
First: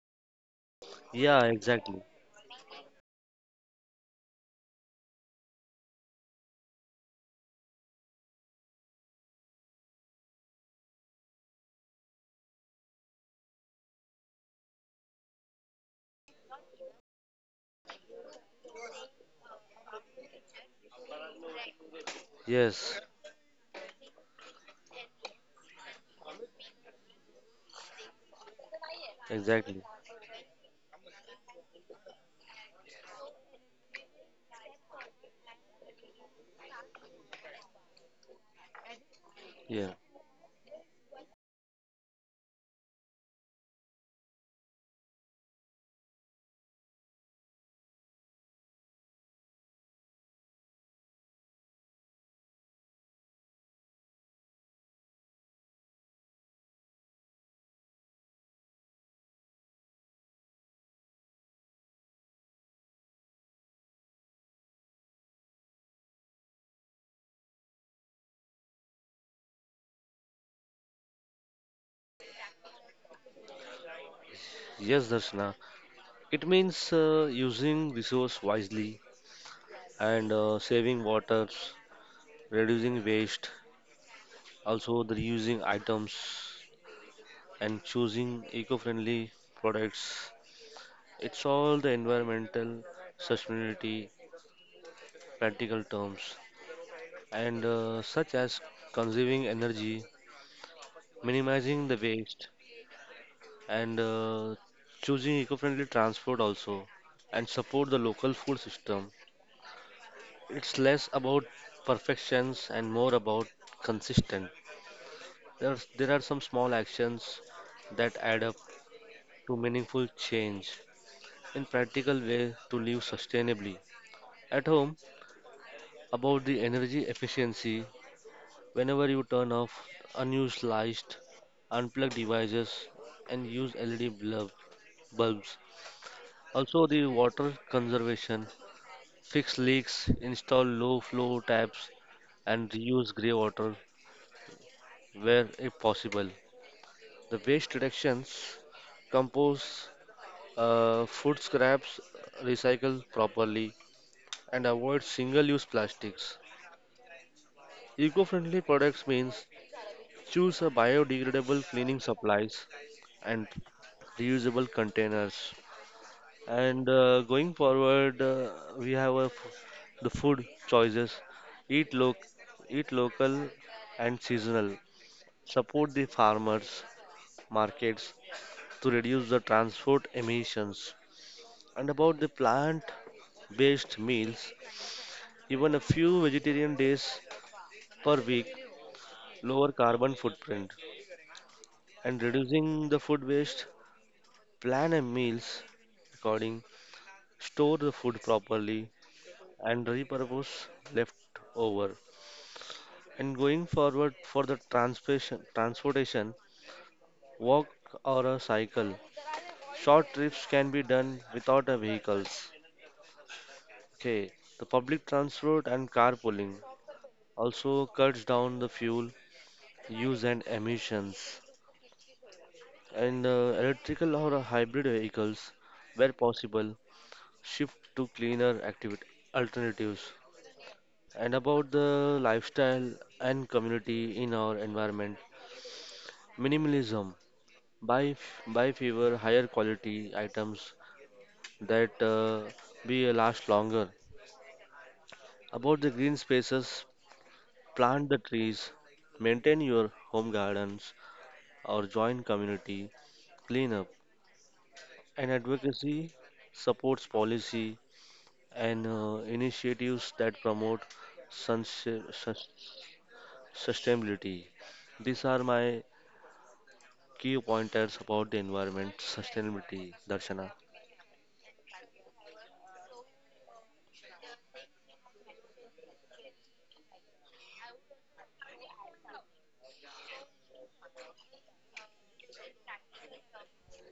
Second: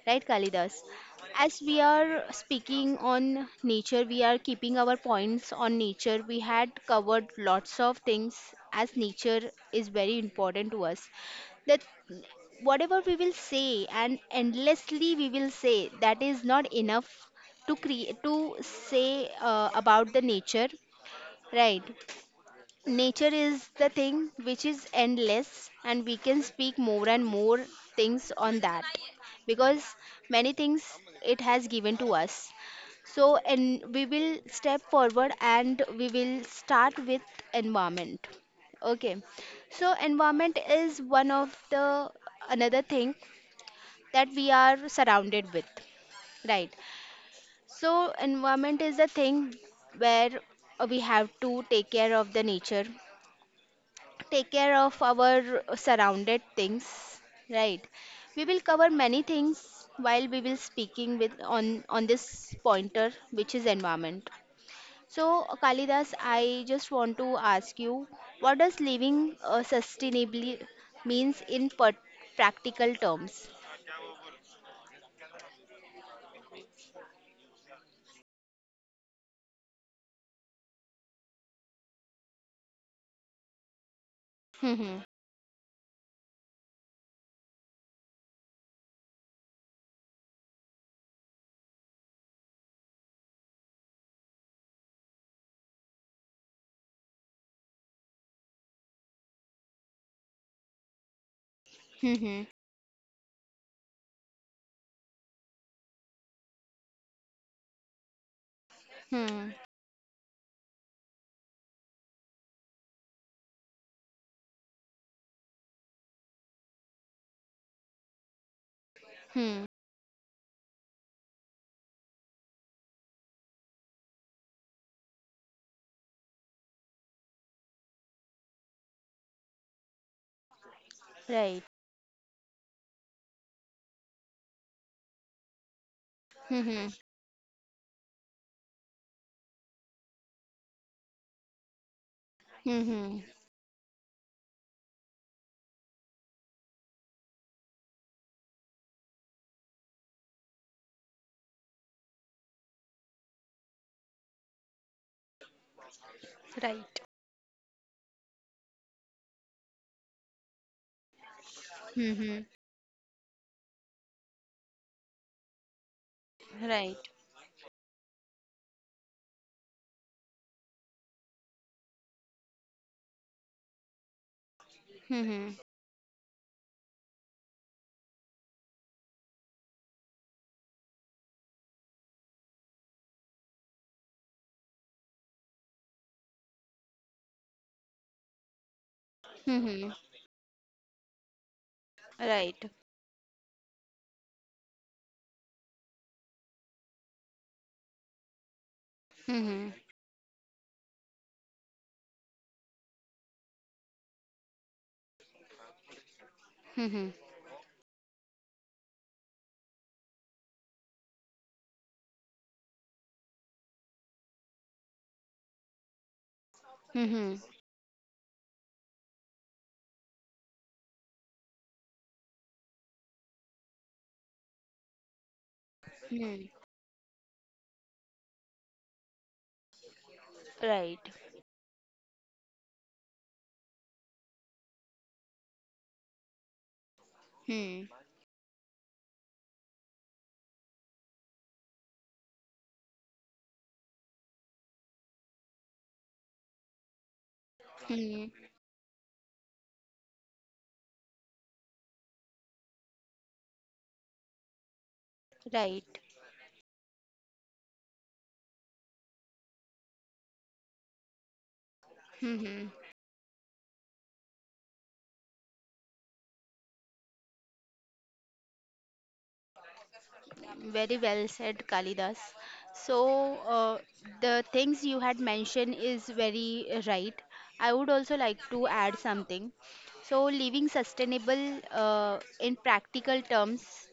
right, Kalidas?
Yeah,
As we
exactly.
are speaking on nature, we are keeping our points on nature. We had covered lots of things as nature is very important to us. The whatever we will say and endlessly we will say that is not enough to create to say uh, about the nature, right.
Yes,
Nature is the thing which is endless and we can speak more and more things on that
exactly.
because many things it has given to us. So and we will step forward and we will start with environment, okay. So
Yeah.
environment is one of the another thing that we are surrounded with, right. So environment is the thing where uh, we have to take care of the nature, take care of our surrounded things, right. We will cover many things while we will speaking with on on this pointer which is environment. So uh, Kalidas, I just want to ask you, what does living uh, sustainably means in per- practical terms?
Yes, Darshana. It means uh, using resource wisely and uh, saving water, reducing waste,
Hmm.
also the reusing items and choosing eco-friendly products. It's all the environmental sustainability practical terms. and uh, such as conserving energy, minimizing the
Hmm. Hmm.
waste, and uh, choosing eco-friendly transport also, and support the local food system.
Hmm.
It's less about perfections and more about consistent. There are, there are some small actions that add up to
Hmm.
meaningful change in practical way to live sustainably. At home, about the energy efficiency. Whenever you turn off unused lights,
Right.
unplug devices, and use L E D bulb- bulbs. Also,
Hmm.
the water conservation, fix leaks, install low flow taps, and reuse
Hmm.
grey water where if possible. The waste reductions, compost uh, food scraps, recycle properly, and avoid single use plastics.
Right.
Eco friendly products means choose a biodegradable cleaning
Hmm.
supplies and reusable containers. And
Right.
uh, going forward, uh, we have a f- the food choices. Eat loc, eat local and seasonal.
Hmm.
Support the farmers markets to reduce the transport emissions. And about the plant-based meals, even a few vegetarian days per week
Hmm. Right. Hmm.
lower
Hmm. Hmm.
carbon footprint. And
Right.
reducing the food waste, plan a meals according, store the food properly, and repurpose left over. And going forward for the transportation, transportation, walk or a cycle. Short trips can be done without a vehicles. Okay, the public transport and carpooling also cuts down the fuel use and emissions. And uh, electrical or uh, hybrid vehicles, where possible, shift to cleaner activity alternatives. And about the lifestyle and community in our environment, minimalism.
Hmm.
Buy, f- buy fewer, higher quality items that uh, will last longer. About the green spaces, plant the
Hmm.
trees, maintain your home gardens or join community cleanup. And
Right.
advocacy supports policy and uh, initiatives that promote suns- sus-
Hmm.
sustainability. These are my key pointers about the environment sustainability, Darshana.
Very well said, Kalidas. So, uh, the things you had mentioned is very uh, right. I would also like to add something. So, living sustainable uh, in practical terms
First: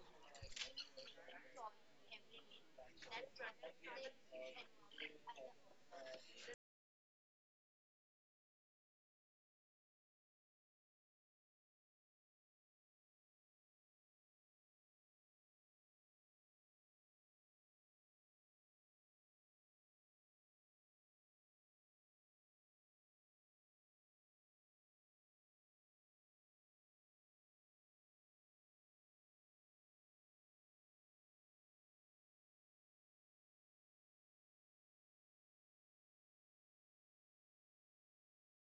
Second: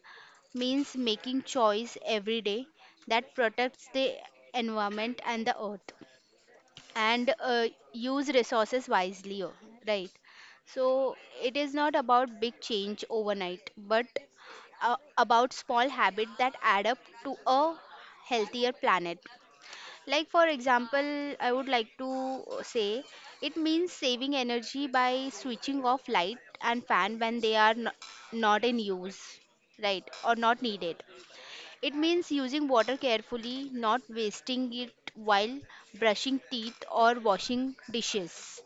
means making choice every day that protects the environment and the earth and uh, use resources wisely, oh, right. So it is not about big change overnight but uh, about small habits that add up to a healthier planet. Like for example, I would like to uh, say it means saving energy by switching off light and fan when they are n- not in use, right, or not needed. It means using water carefully, not wasting it while brushing teeth or washing dishes.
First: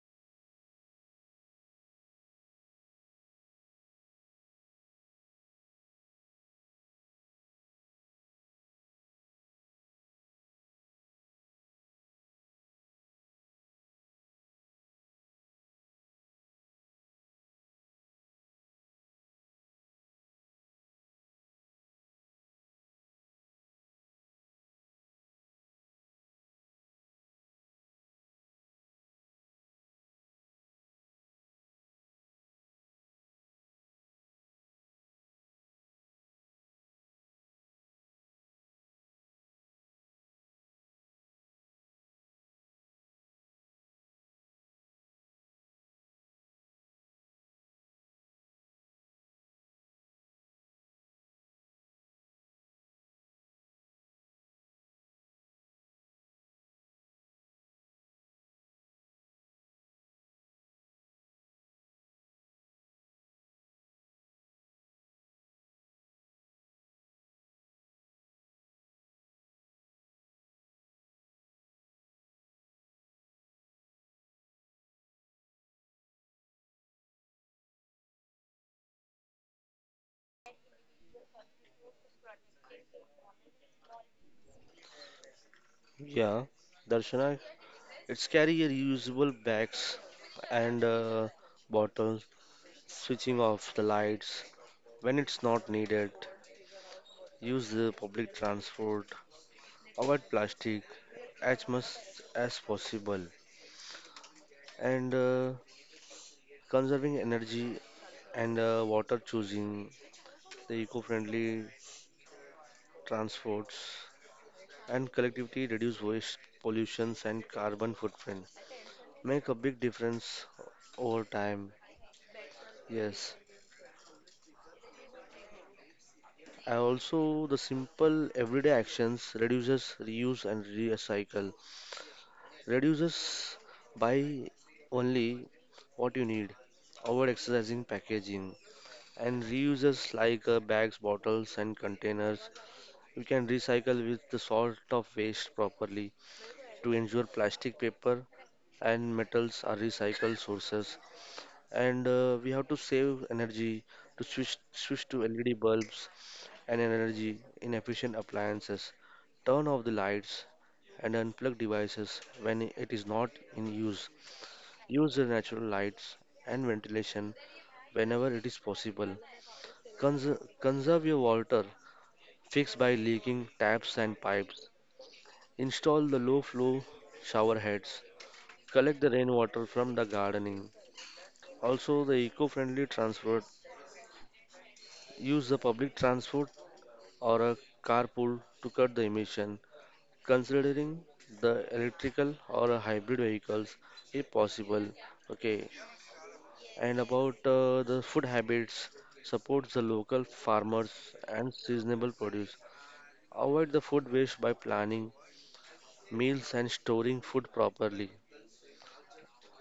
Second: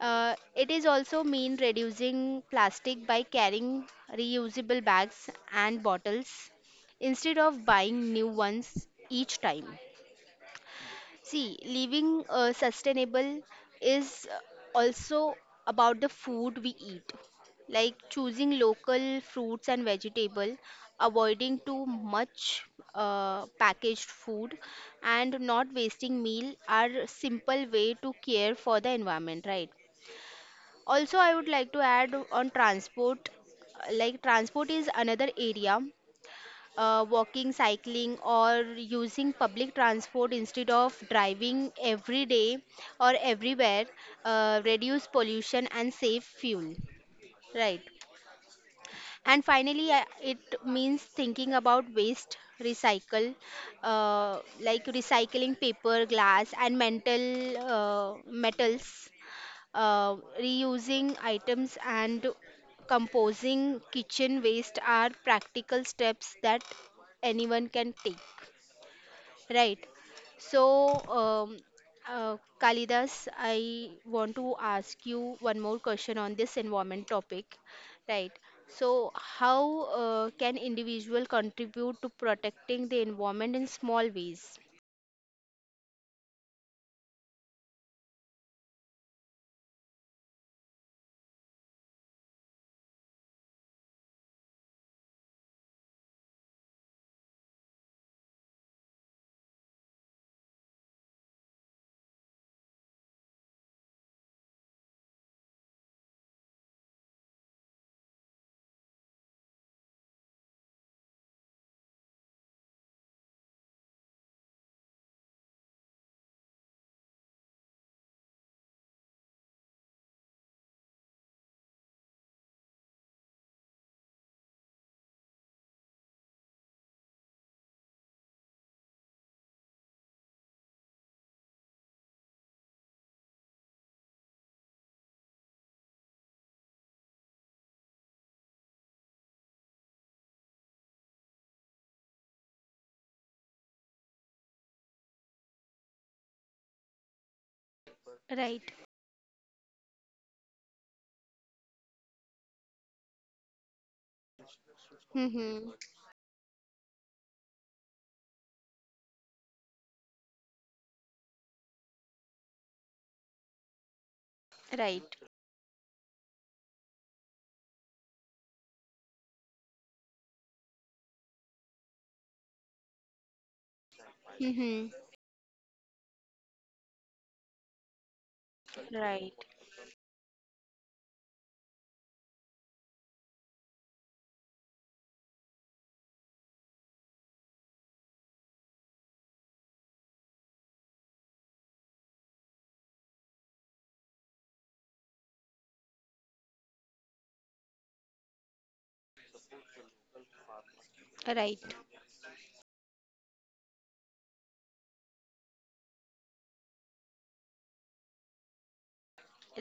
Uh, it is also mean reducing plastic by carrying reusable bags and bottles instead of buying new ones each time. See, living uh, sustainable is uh, also about the food we eat, like choosing local fruits and vegetable, avoiding too much uh, packaged food, and not wasting meal are simple way to care for the environment, right? Also, I would like to add on transport, uh, like transport is another area. Uh, walking, cycling, or using public transport instead of driving every day or everywhere, uh, reduce pollution and save fuel. Right. And finally, uh, it means thinking about waste, recycle, uh, like recycling paper, glass, and mental uh, metals, uh, reusing items, and composing kitchen waste are practical steps that anyone can take. Right. So, um, uh, Kalidas, I want to ask you one more question on this environment topic. Right. So, how uh, can individual contribute to protecting the environment in small ways?
Yeah, Darshana, it's carry a reusable bags and uh, bottles, switching off the lights when it's not needed, use the public transport, avoid plastic as much as possible, and uh, conserving energy and uh, water, choosing the eco-friendly transports and collectively reduce waste, pollutions and carbon footprint. Make a big difference over time. Yes. And also the simple everyday actions reduces reuse and recycle. Reduces by only what you need, over exercising packaging and reuses like uh, bags, bottles and containers. You can recycle with the sort of waste properly to ensure plastic, paper
Right.
and metals are recycled sources and uh, we have to save energy to switch switch to L E D
Mm-hmm.
bulbs and energy in efficient appliances. Turn off the lights and unplug devices when it is not in use. Use
Right.
the natural lights and ventilation whenever it is possible. Cons- conserve your water. Fix by leaking taps and pipes.
Mm-hmm.
Install the low flow shower heads. Collect the
Right.
rainwater from the gardening. Also, the eco friendly transfer, use the public transport or a carpool to cut the emission. Considering the electrical or a hybrid vehicles if possible. Okay, and about uh, the food habits, supports the local farmers and
Right.
seasonable produce. Avoid the food waste by planning meals and storing food properly.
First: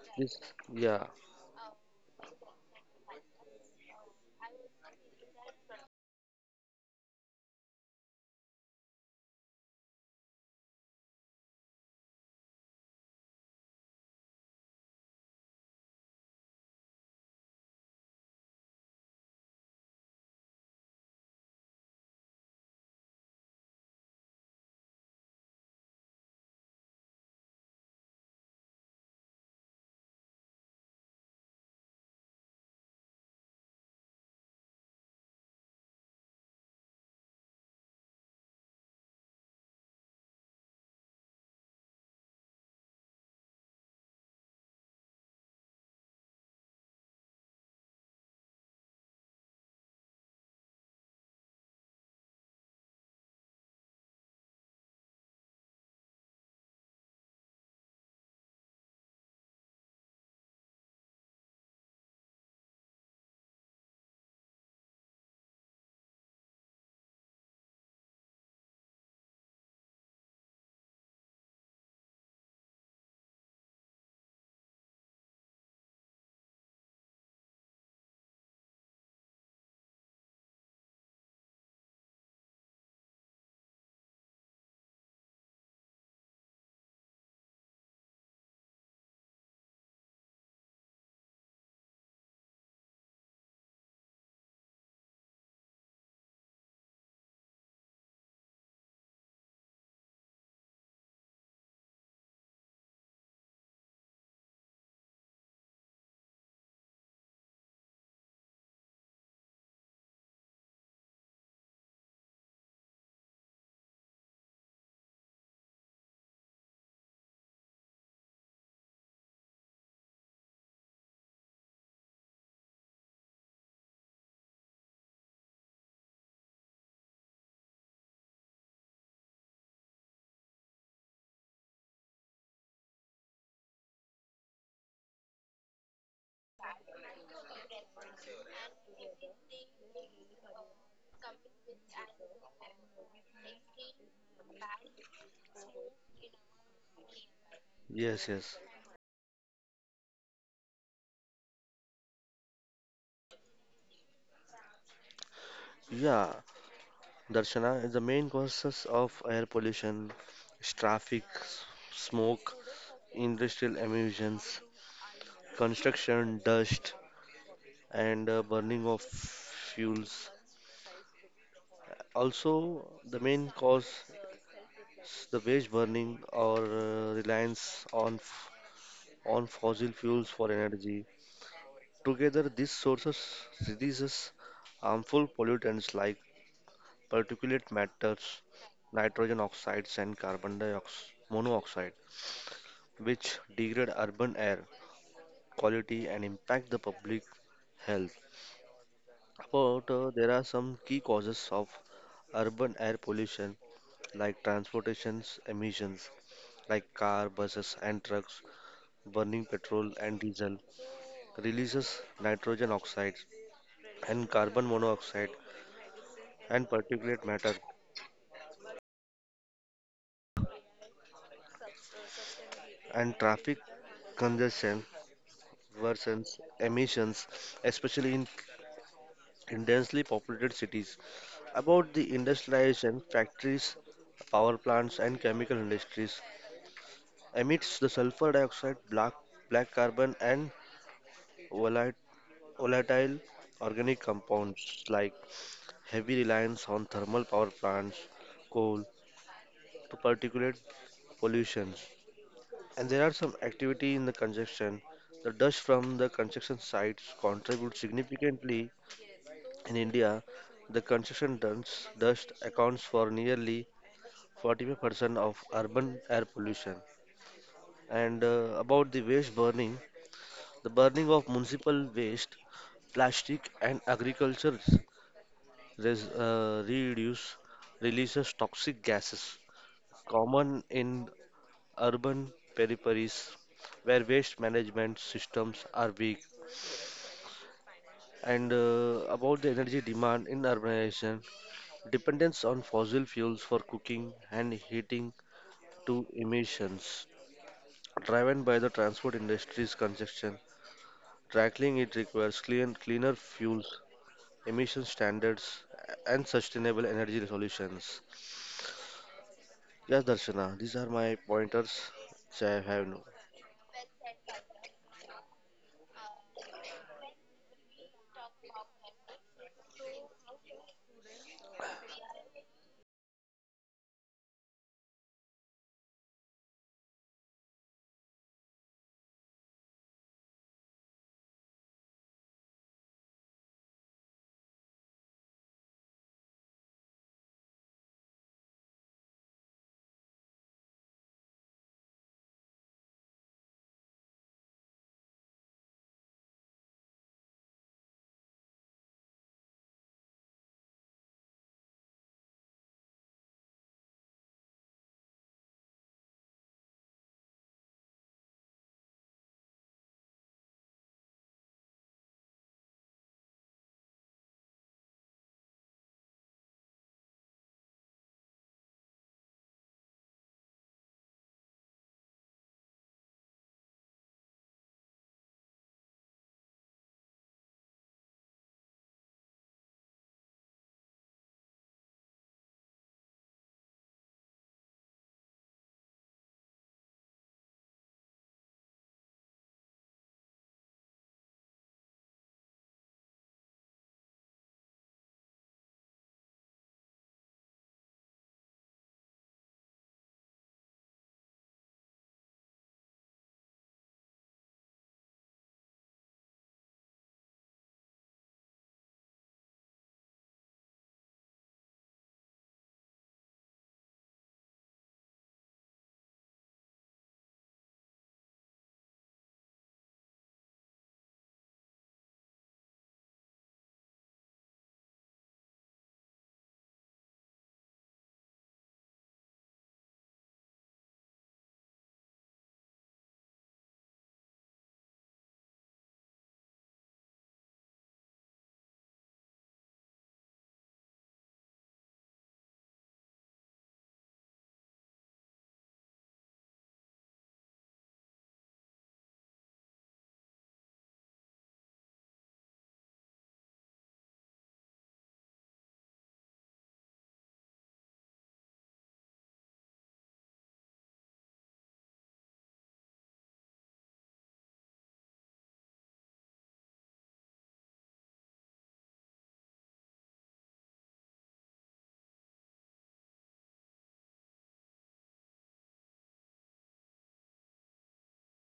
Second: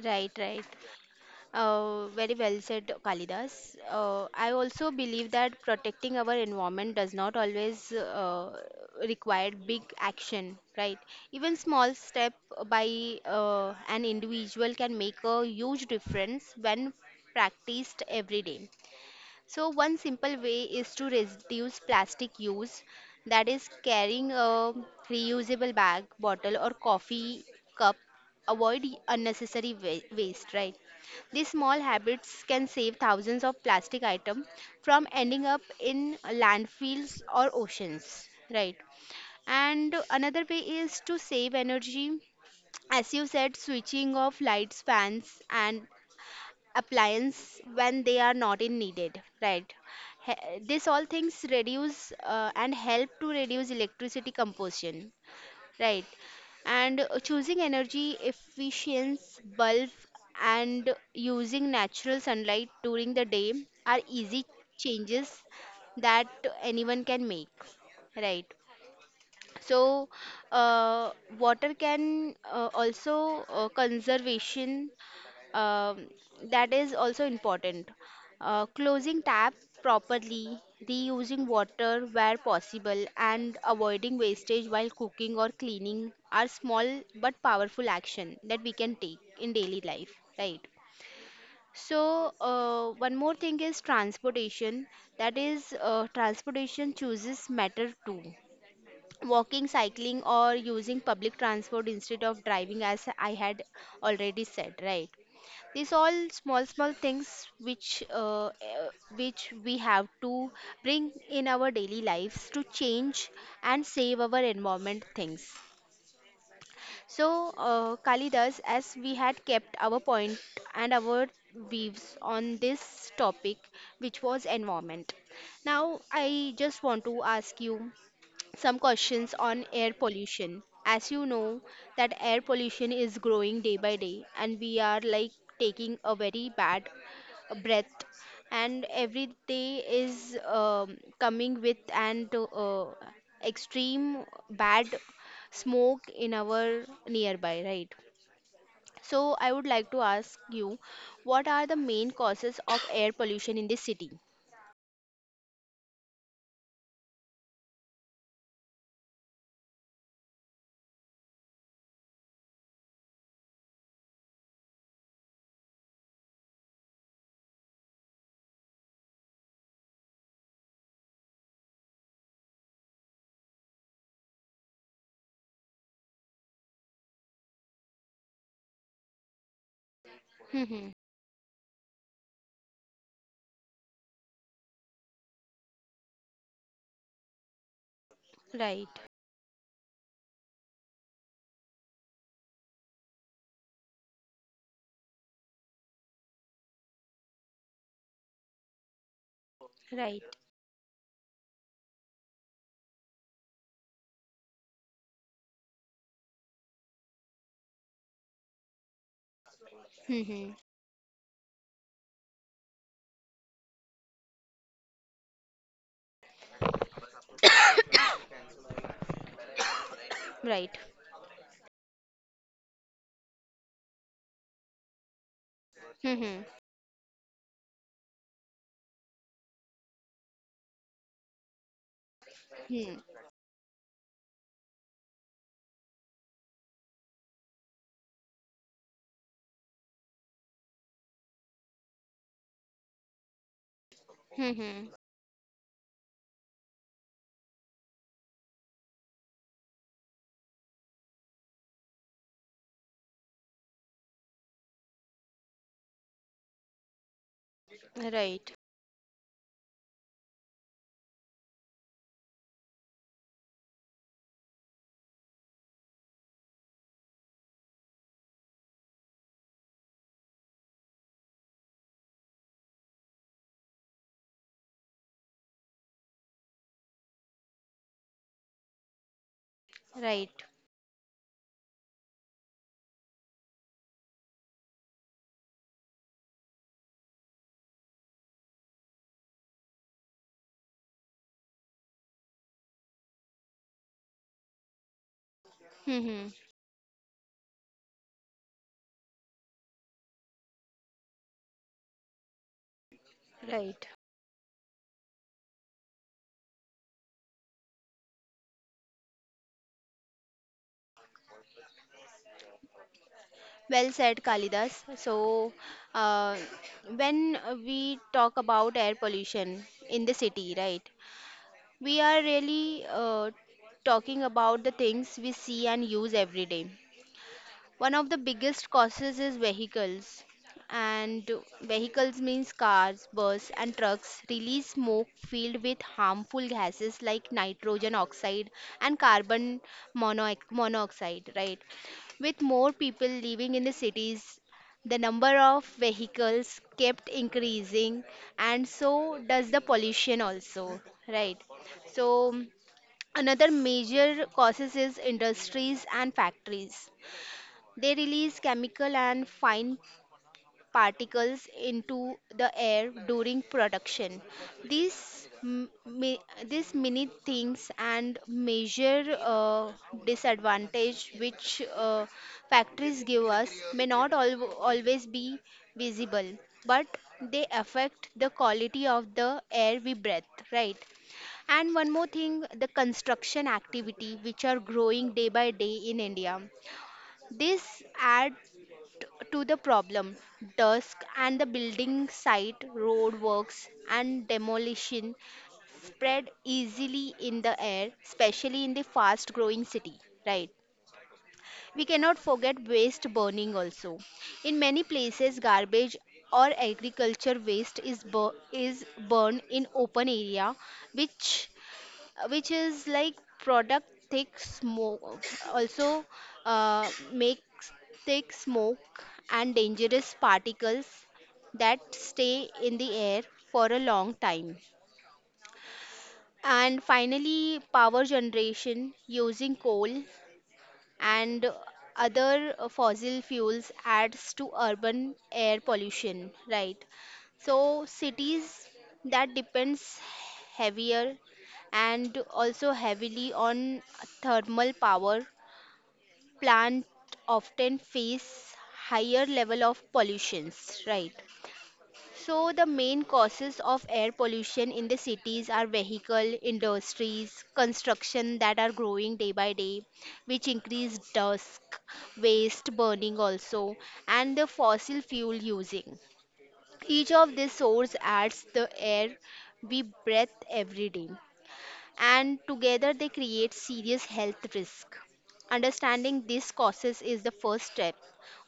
Right.
Yes,
Right.
yeah,
Uh, very well said, Kalidas. Uh, I also believe that protecting our environment does not always uh, require big action, right? Even small step by uh, an individual can make a huge difference when practiced every day. So one simple way is to reduce plastic use, that is carrying a reusable bag, bottle or coffee cup, avoid unnecessary wa- waste, right? These small habits can save thousands of plastic items from ending up in landfills or oceans, right? And another way is to save energy, as you said, switching off lights, fans, and appliance when they are not in needed, right. He- this all things reduce uh, and help to reduce electricity composition, right. And uh, choosing energy efficient bulb and using natural sunlight during the day are easy changes that anyone can make, right. So uh, water can uh, also uh, conservation, um, that is also important. Uh, closing tap properly, reusing water where possible, and avoiding wastage while cooking or cleaning are small but powerful action that we can take in daily life, right? So, uh, one more thing is transportation. That is, uh, transportation chooses matter too. Walking, cycling, or using public transport instead of driving, as I had already said, right? These all small small things which uh, uh, which we have to bring in our daily lives to change and save our environment things. So uh, Kalidas, as we had kept our point and our views on this topic, which was environment. Now I just want to ask you some questions on air pollution. As you know, that air pollution is growing day by day, and we are like taking a very bad breath. And every day is um, coming with an uh, extreme bad smoke in our nearby, right?
yes, yes,
So, I would like to ask you, what are the main causes of air pollution in the city?
yeah. Darshana is the main causes of air pollution, is traffic, s- smoke, industrial emissions, construction, dust, and uh, burning of fuels. Also, the main cause is the waste burning or uh, reliance on f- on fossil fuels for
Hmm.
energy. Together, these sources releases harmful pollutants like particulate matters,
Right.
nitrogen oxides, and carbon dioxide monoxide, which degrade urban air quality and impact the public health. But uh,
Right.
there are some key causes of urban air pollution like transportation emissions like car, buses and trucks burning petrol and
Hmm.
diesel, releases nitrogen oxides and carbon monoxide and particulate matter.
Right.
And traffic congestion worsens emissions, especially in in densely populated cities. About the
Hmm.
industrialization, factories, power plants, and chemical industries emits the sulfur dioxide, black, black carbon, and volat- volatile organic
Hmm.
compounds like heavy reliance on thermal power plants, coal, to particulate pollutions. And there are some activity in the construction. The dust from the construction sites contributes
Right.
significantly. In India, the construction dust, dust accounts for nearly forty-five percent of urban air pollution. And uh, about the waste burning, the burning of municipal waste, plastic, and agriculture res- uh, reduce releases toxic gases
Right.
common in urban peripheries where waste management systems are weak. And uh, about the energy demand in urbanization, dependence on fossil fuels for cooking and heating to
Hmm.
emissions driven by the transport industry's congestion. Tackling it requires clean, cleaner fuels,
Right.
emission standards, and sustainable energy solutions. Yes, Darshana, these are my pointers which I have no.
Well said, Kalidas. So, uh, when we talk about air pollution in the city, right, we are really uh, talking about the things we see and use every day. One of the biggest causes is vehicles. And vehicles means cars, bus and trucks release smoke filled with harmful gases like nitrogen oxide and carbon mono- monoxide, right? With more people living in the cities, the number of vehicles kept increasing and so does the pollution also, right? So another major causes is industries and factories, they release chemical and fine particles into the air during production. These m- mi- these mini things and major uh, disadvantage which uh, factories give us may not al- always be visible, but they affect the quality of the air we breathe, right? And one more thing, the construction activity which are growing day by day in India. This add to the problem. Dusk and the building site, road works and demolition spread easily in the air, especially in the fast growing city, right. We cannot forget waste burning also. In many places garbage or agriculture waste is bur- is burned in open area which which is like product thick smoke, also uh, makes thick smoke and dangerous particles that stay in the air for a long time. And finally power generation using coal and other uh, fossil fuels adds to urban air pollution, right. So cities that depends heavier and also heavily on thermal power plant often face higher level of pollutions, right. So, the main causes of air pollution in the cities are vehicle, industries, construction that are growing day by day, which increase dust, waste burning also, and the fossil fuel using. Each of these sources adds the air we breathe every day and together they create serious health risk. Understanding these causes is the first step.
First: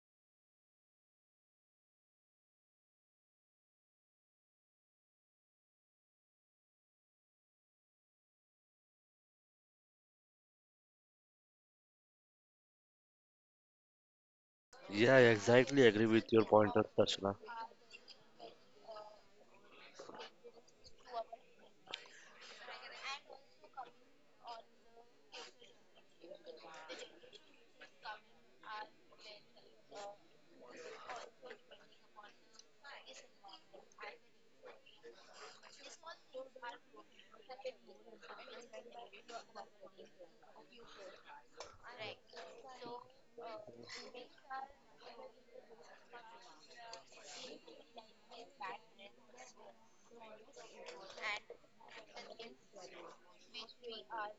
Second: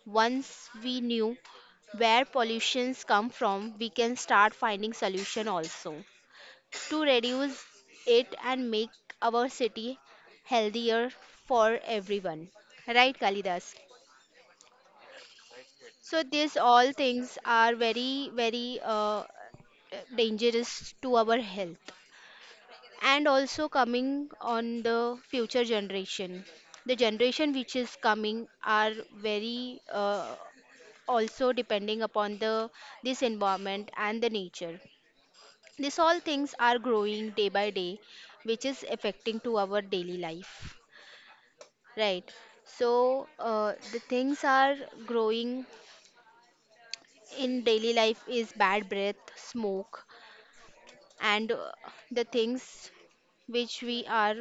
Once we knew where pollutions come from, we can start finding solution also to reduce it and make our city healthier for everyone. Right, Kalidas?
Yeah, I exactly agree
So
with your
these
pointers,
all
Darshana.
things are very, very uh, dangerous to our health. And also coming on the future generation, the generation which is coming are very uh, also depending upon the this environment and the nature. These all things are growing day by day which is affecting to our daily life, right. So uh, the things are growing in daily life is bad breath smoke and uh, the things which we are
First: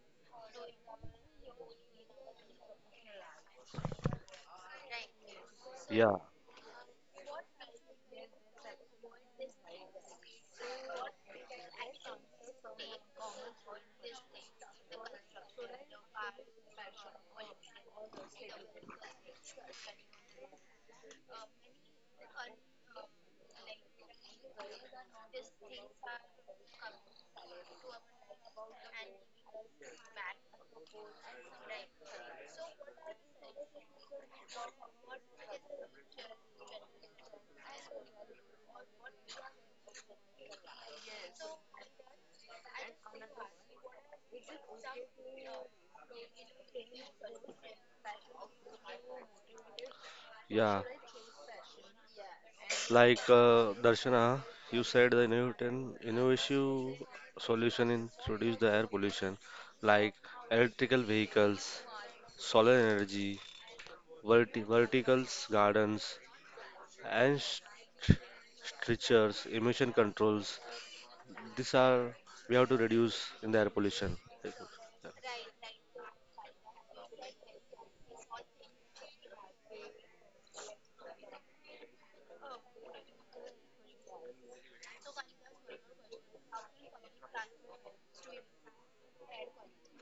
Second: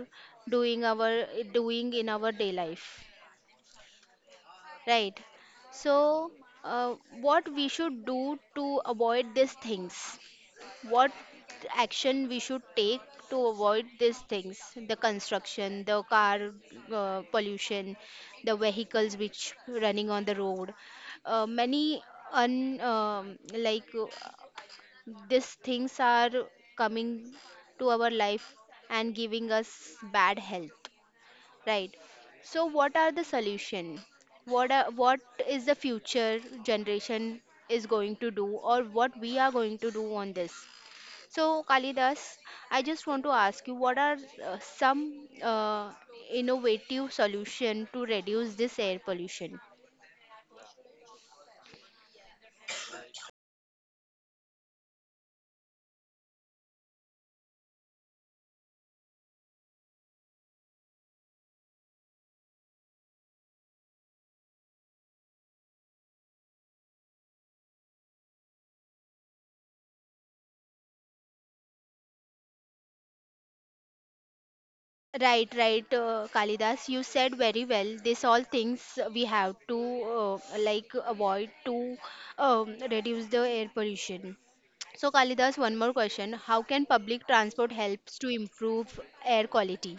doing our doing in our day life, right.
Yeah,
So uh, what we should do to avoid these things, what action we should take to avoid these things, the construction, the car uh, pollution, the vehicles which running on the road, uh, many un um, like these things are coming to our life and giving us bad health, right? So what are the solution? What are, what is the future generation is going to do or what we are going to do on this? So Kalidas, I just want to ask you what are uh, some uh, innovative solution to reduce this air pollution?
yeah. Like uh, Darshana, you said the innovative, innovative solution in to reduce the air pollution, like electrical vehicles, solar energy, verti verticals gardens, and st strictures, emission controls. These are we have to reduce in the air pollution.
Right, right, uh, Kalidas, you said very well. These all things we have to uh, like avoid to um, reduce the air pollution. So, Kalidas, one more question. How can public transport helps to improve air quality?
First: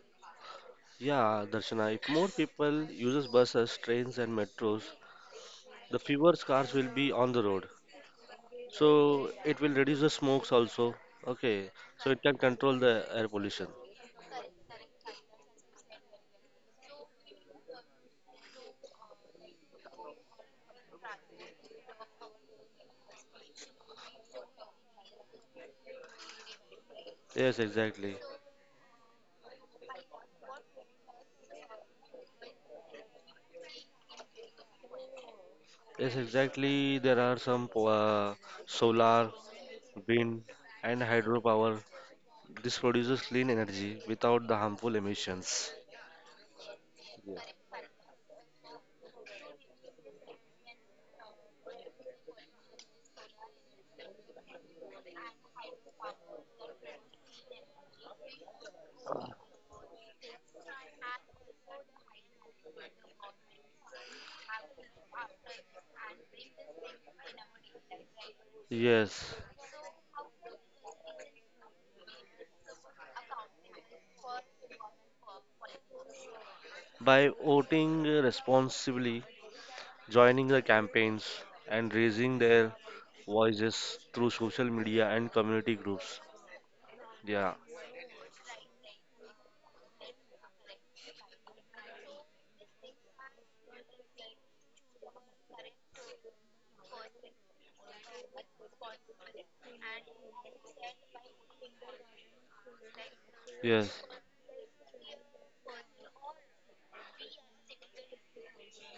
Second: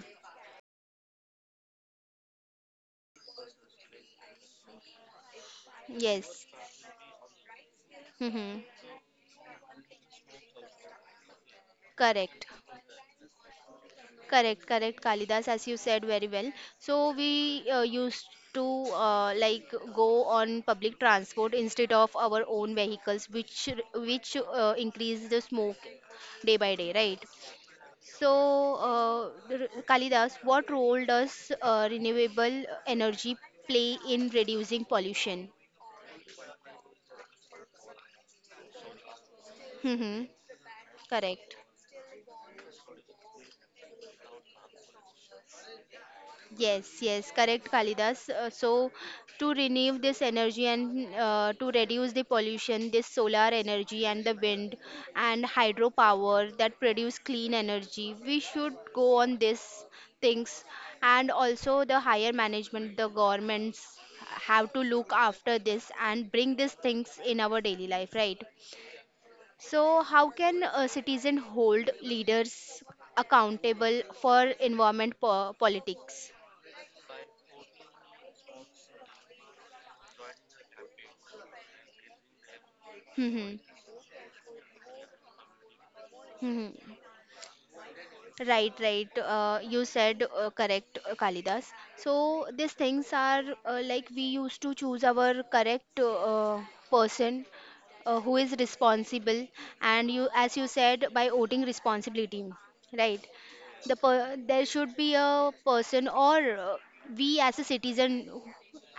Yeah, Darshana, if more people uses buses, trains, and metros, the fewer
Yes.
cars will be on the road,
Mm-hmm.
so it will reduce the smokes also. Okay, so it can
Correct.
control the air pollution.
Correct, correct, Kalidas, as you said very well. So we uh, used to uh, like go on public transport instead of our own vehicles, which which uh, increase the smoke day by day, right?
Yes, exactly.
So uh, r- Kalidas, what role does uh, renewable energy play in reducing pollution?
Yes, exactly. There are some po- uh, solar,
Mm-hmm.
wind, and
Correct.
hydropower. This produces clean energy without the harmful emissions.
Yes, yes,
Yeah.
correct, Kalidas. Uh, so, to renew this energy and uh, to reduce the pollution, this solar energy and the wind and hydropower that produce clean energy, we should go on these things. And also, the higher management, the governments have to look after this and bring these things in our daily life, right?
Yes,
So, how can a citizen hold leaders accountable for environment po politics?
by voting responsibly, joining the campaigns, and raising their voices through social media and community groups.
Mhm.
Yeah.
Right, right. Uh, you said uh, correct, uh, Kalidas. So these things are uh, like we used to choose our correct uh, person uh, who is responsible, and you, as you said, by voting responsibility, right? The
Yes.
per there should be a person, or uh, we as a citizen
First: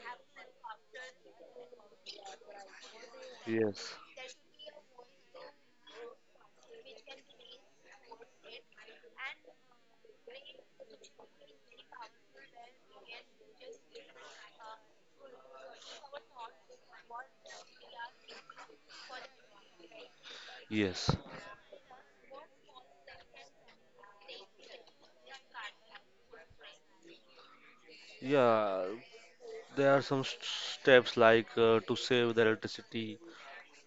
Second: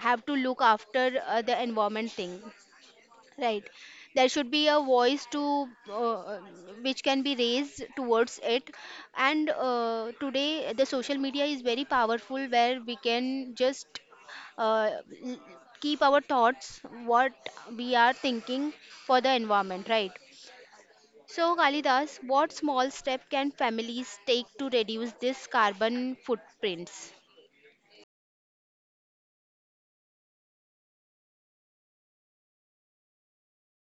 have to look after uh, the environment thing. Right.
Yes.
There should be a voice to uh, which can be raised towards it. And uh, today, the social media is very powerful where we can just uh, l- keep our thoughts, what we are thinking for the environment, right?
Yes.
So, Kalidas, what small step can families take to reduce this carbon footprints?
Yeah. There are some st- steps like uh, to save the electricity.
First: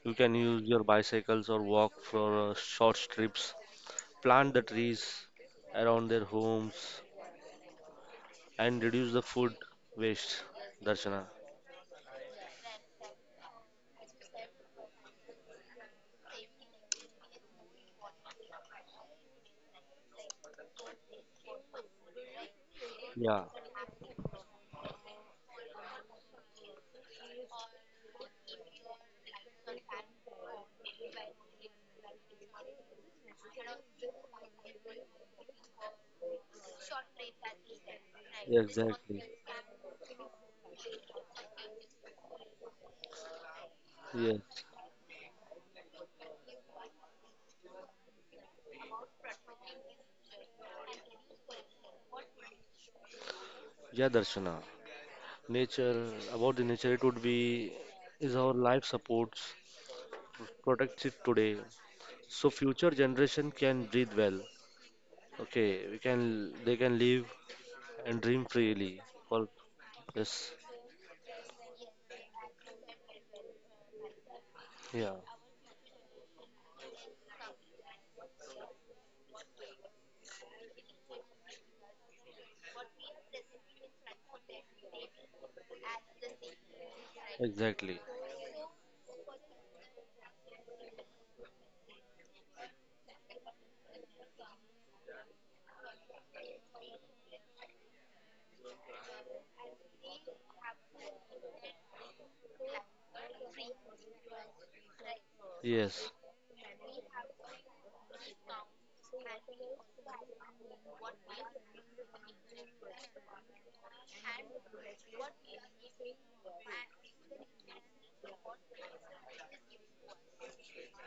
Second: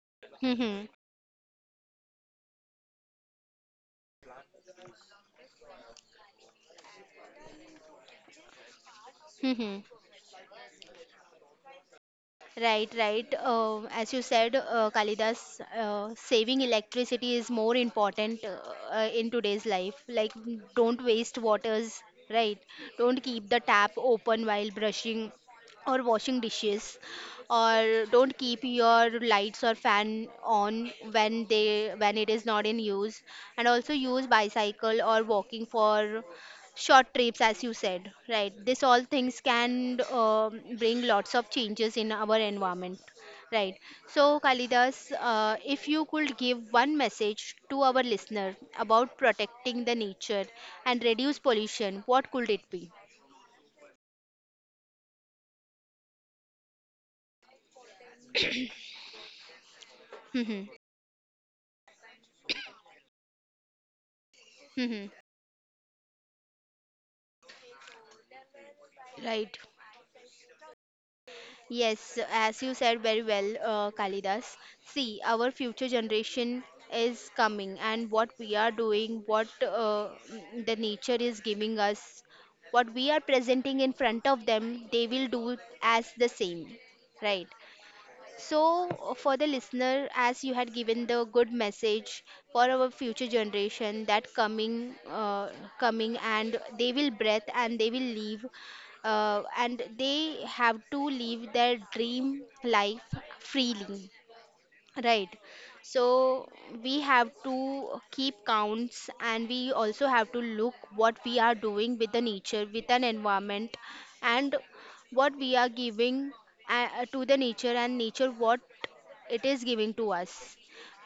You can use your bicycles or walk for uh, short trips. Plant the trees around their homes and reduce the food waste, Darshana.
Right, right. Uh, as you said, uh, Kalidas, uh, saving electricity is more important uh, uh, in today's life. Like, don't waste waters, right? Don't
Yeah,
keep the tap open while brushing or washing dishes, or don't keep your lights or fan on when they when it is not in use. And also use bicycle or walking for short trips as you said, right. This all
exactly.
things can um, bring lots of changes in our environment, right. So
Yeah,
Kalidas, uh, if you could give one message to our listener about protecting the nature and reduce pollution, what could it be?
yeah, Darshana. Nature, about the nature, it would be is our life supports,
Mhm.
protects it today, so future generation can breathe well.
Mhm.
Okay, we can, they can live and dream freely. Well,
Right.
yes,
Yes, so as you said very well, uh, Kalidas.
yeah,
See, our future generation is coming, and what we are doing, what uh, mm, the nature is giving us, what we are presenting in front of them, they will do as the same, right?
exactly.
So, uh, for the listener, as you had given the good message for our future generation that coming, uh, coming, and they will breath and they will leave, uh, and they have to live their dream life freely. Right.
Yes,
So we have to keep counts and we also have to look what we are doing with the nature, with an environment and what we are giving uh, uh, to the nature and nature what it is giving to us.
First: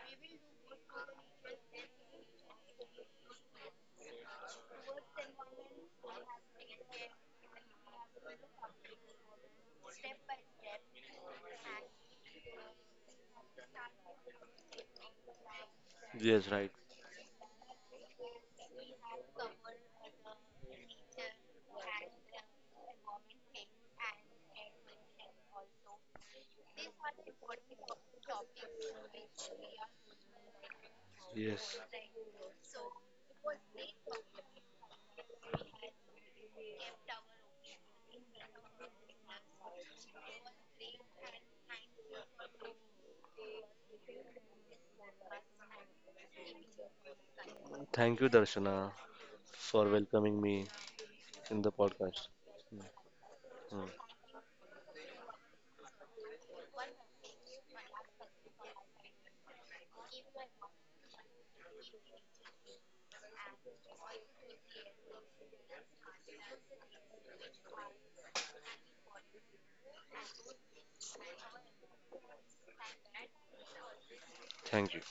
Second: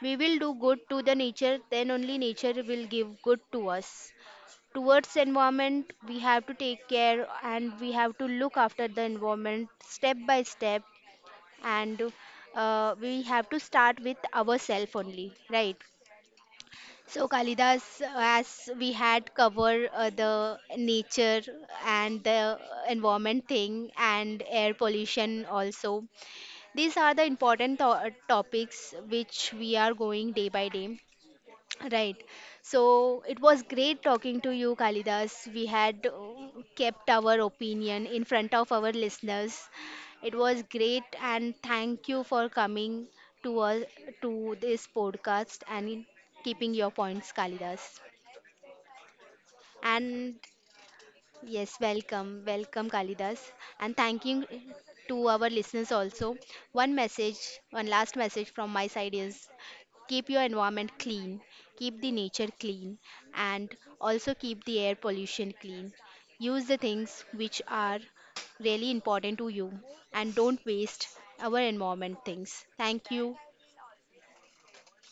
We will do good to the nature, then only nature will give good to us. Towards environment, we have to take care and we have to look after the environment step by step and uh, we have to start with ourselves only, right?
yes, right.
So, Kalidas, as we had covered uh, the nature and the environment thing and air pollution also, these are the important to- topics which we are going day by day.
Yes.
Right. So it was great talking to you, Kalidas. We had uh, kept our opinion in front of our listeners. It was great, and thank you for coming to us to this podcast and in keeping your points, Kalidas.
Thank you, Darshana, for
And
welcoming me in the
yes,
podcast.
welcome,
Mm,
welcome Kalidas,
mm.
and thank you to our listeners also. One message, one last message from my side is keep your environment clean, keep the nature clean, and also keep the air pollution clean. Use the things which are really important to you and don't waste our environment things. Thank you.
Thank you.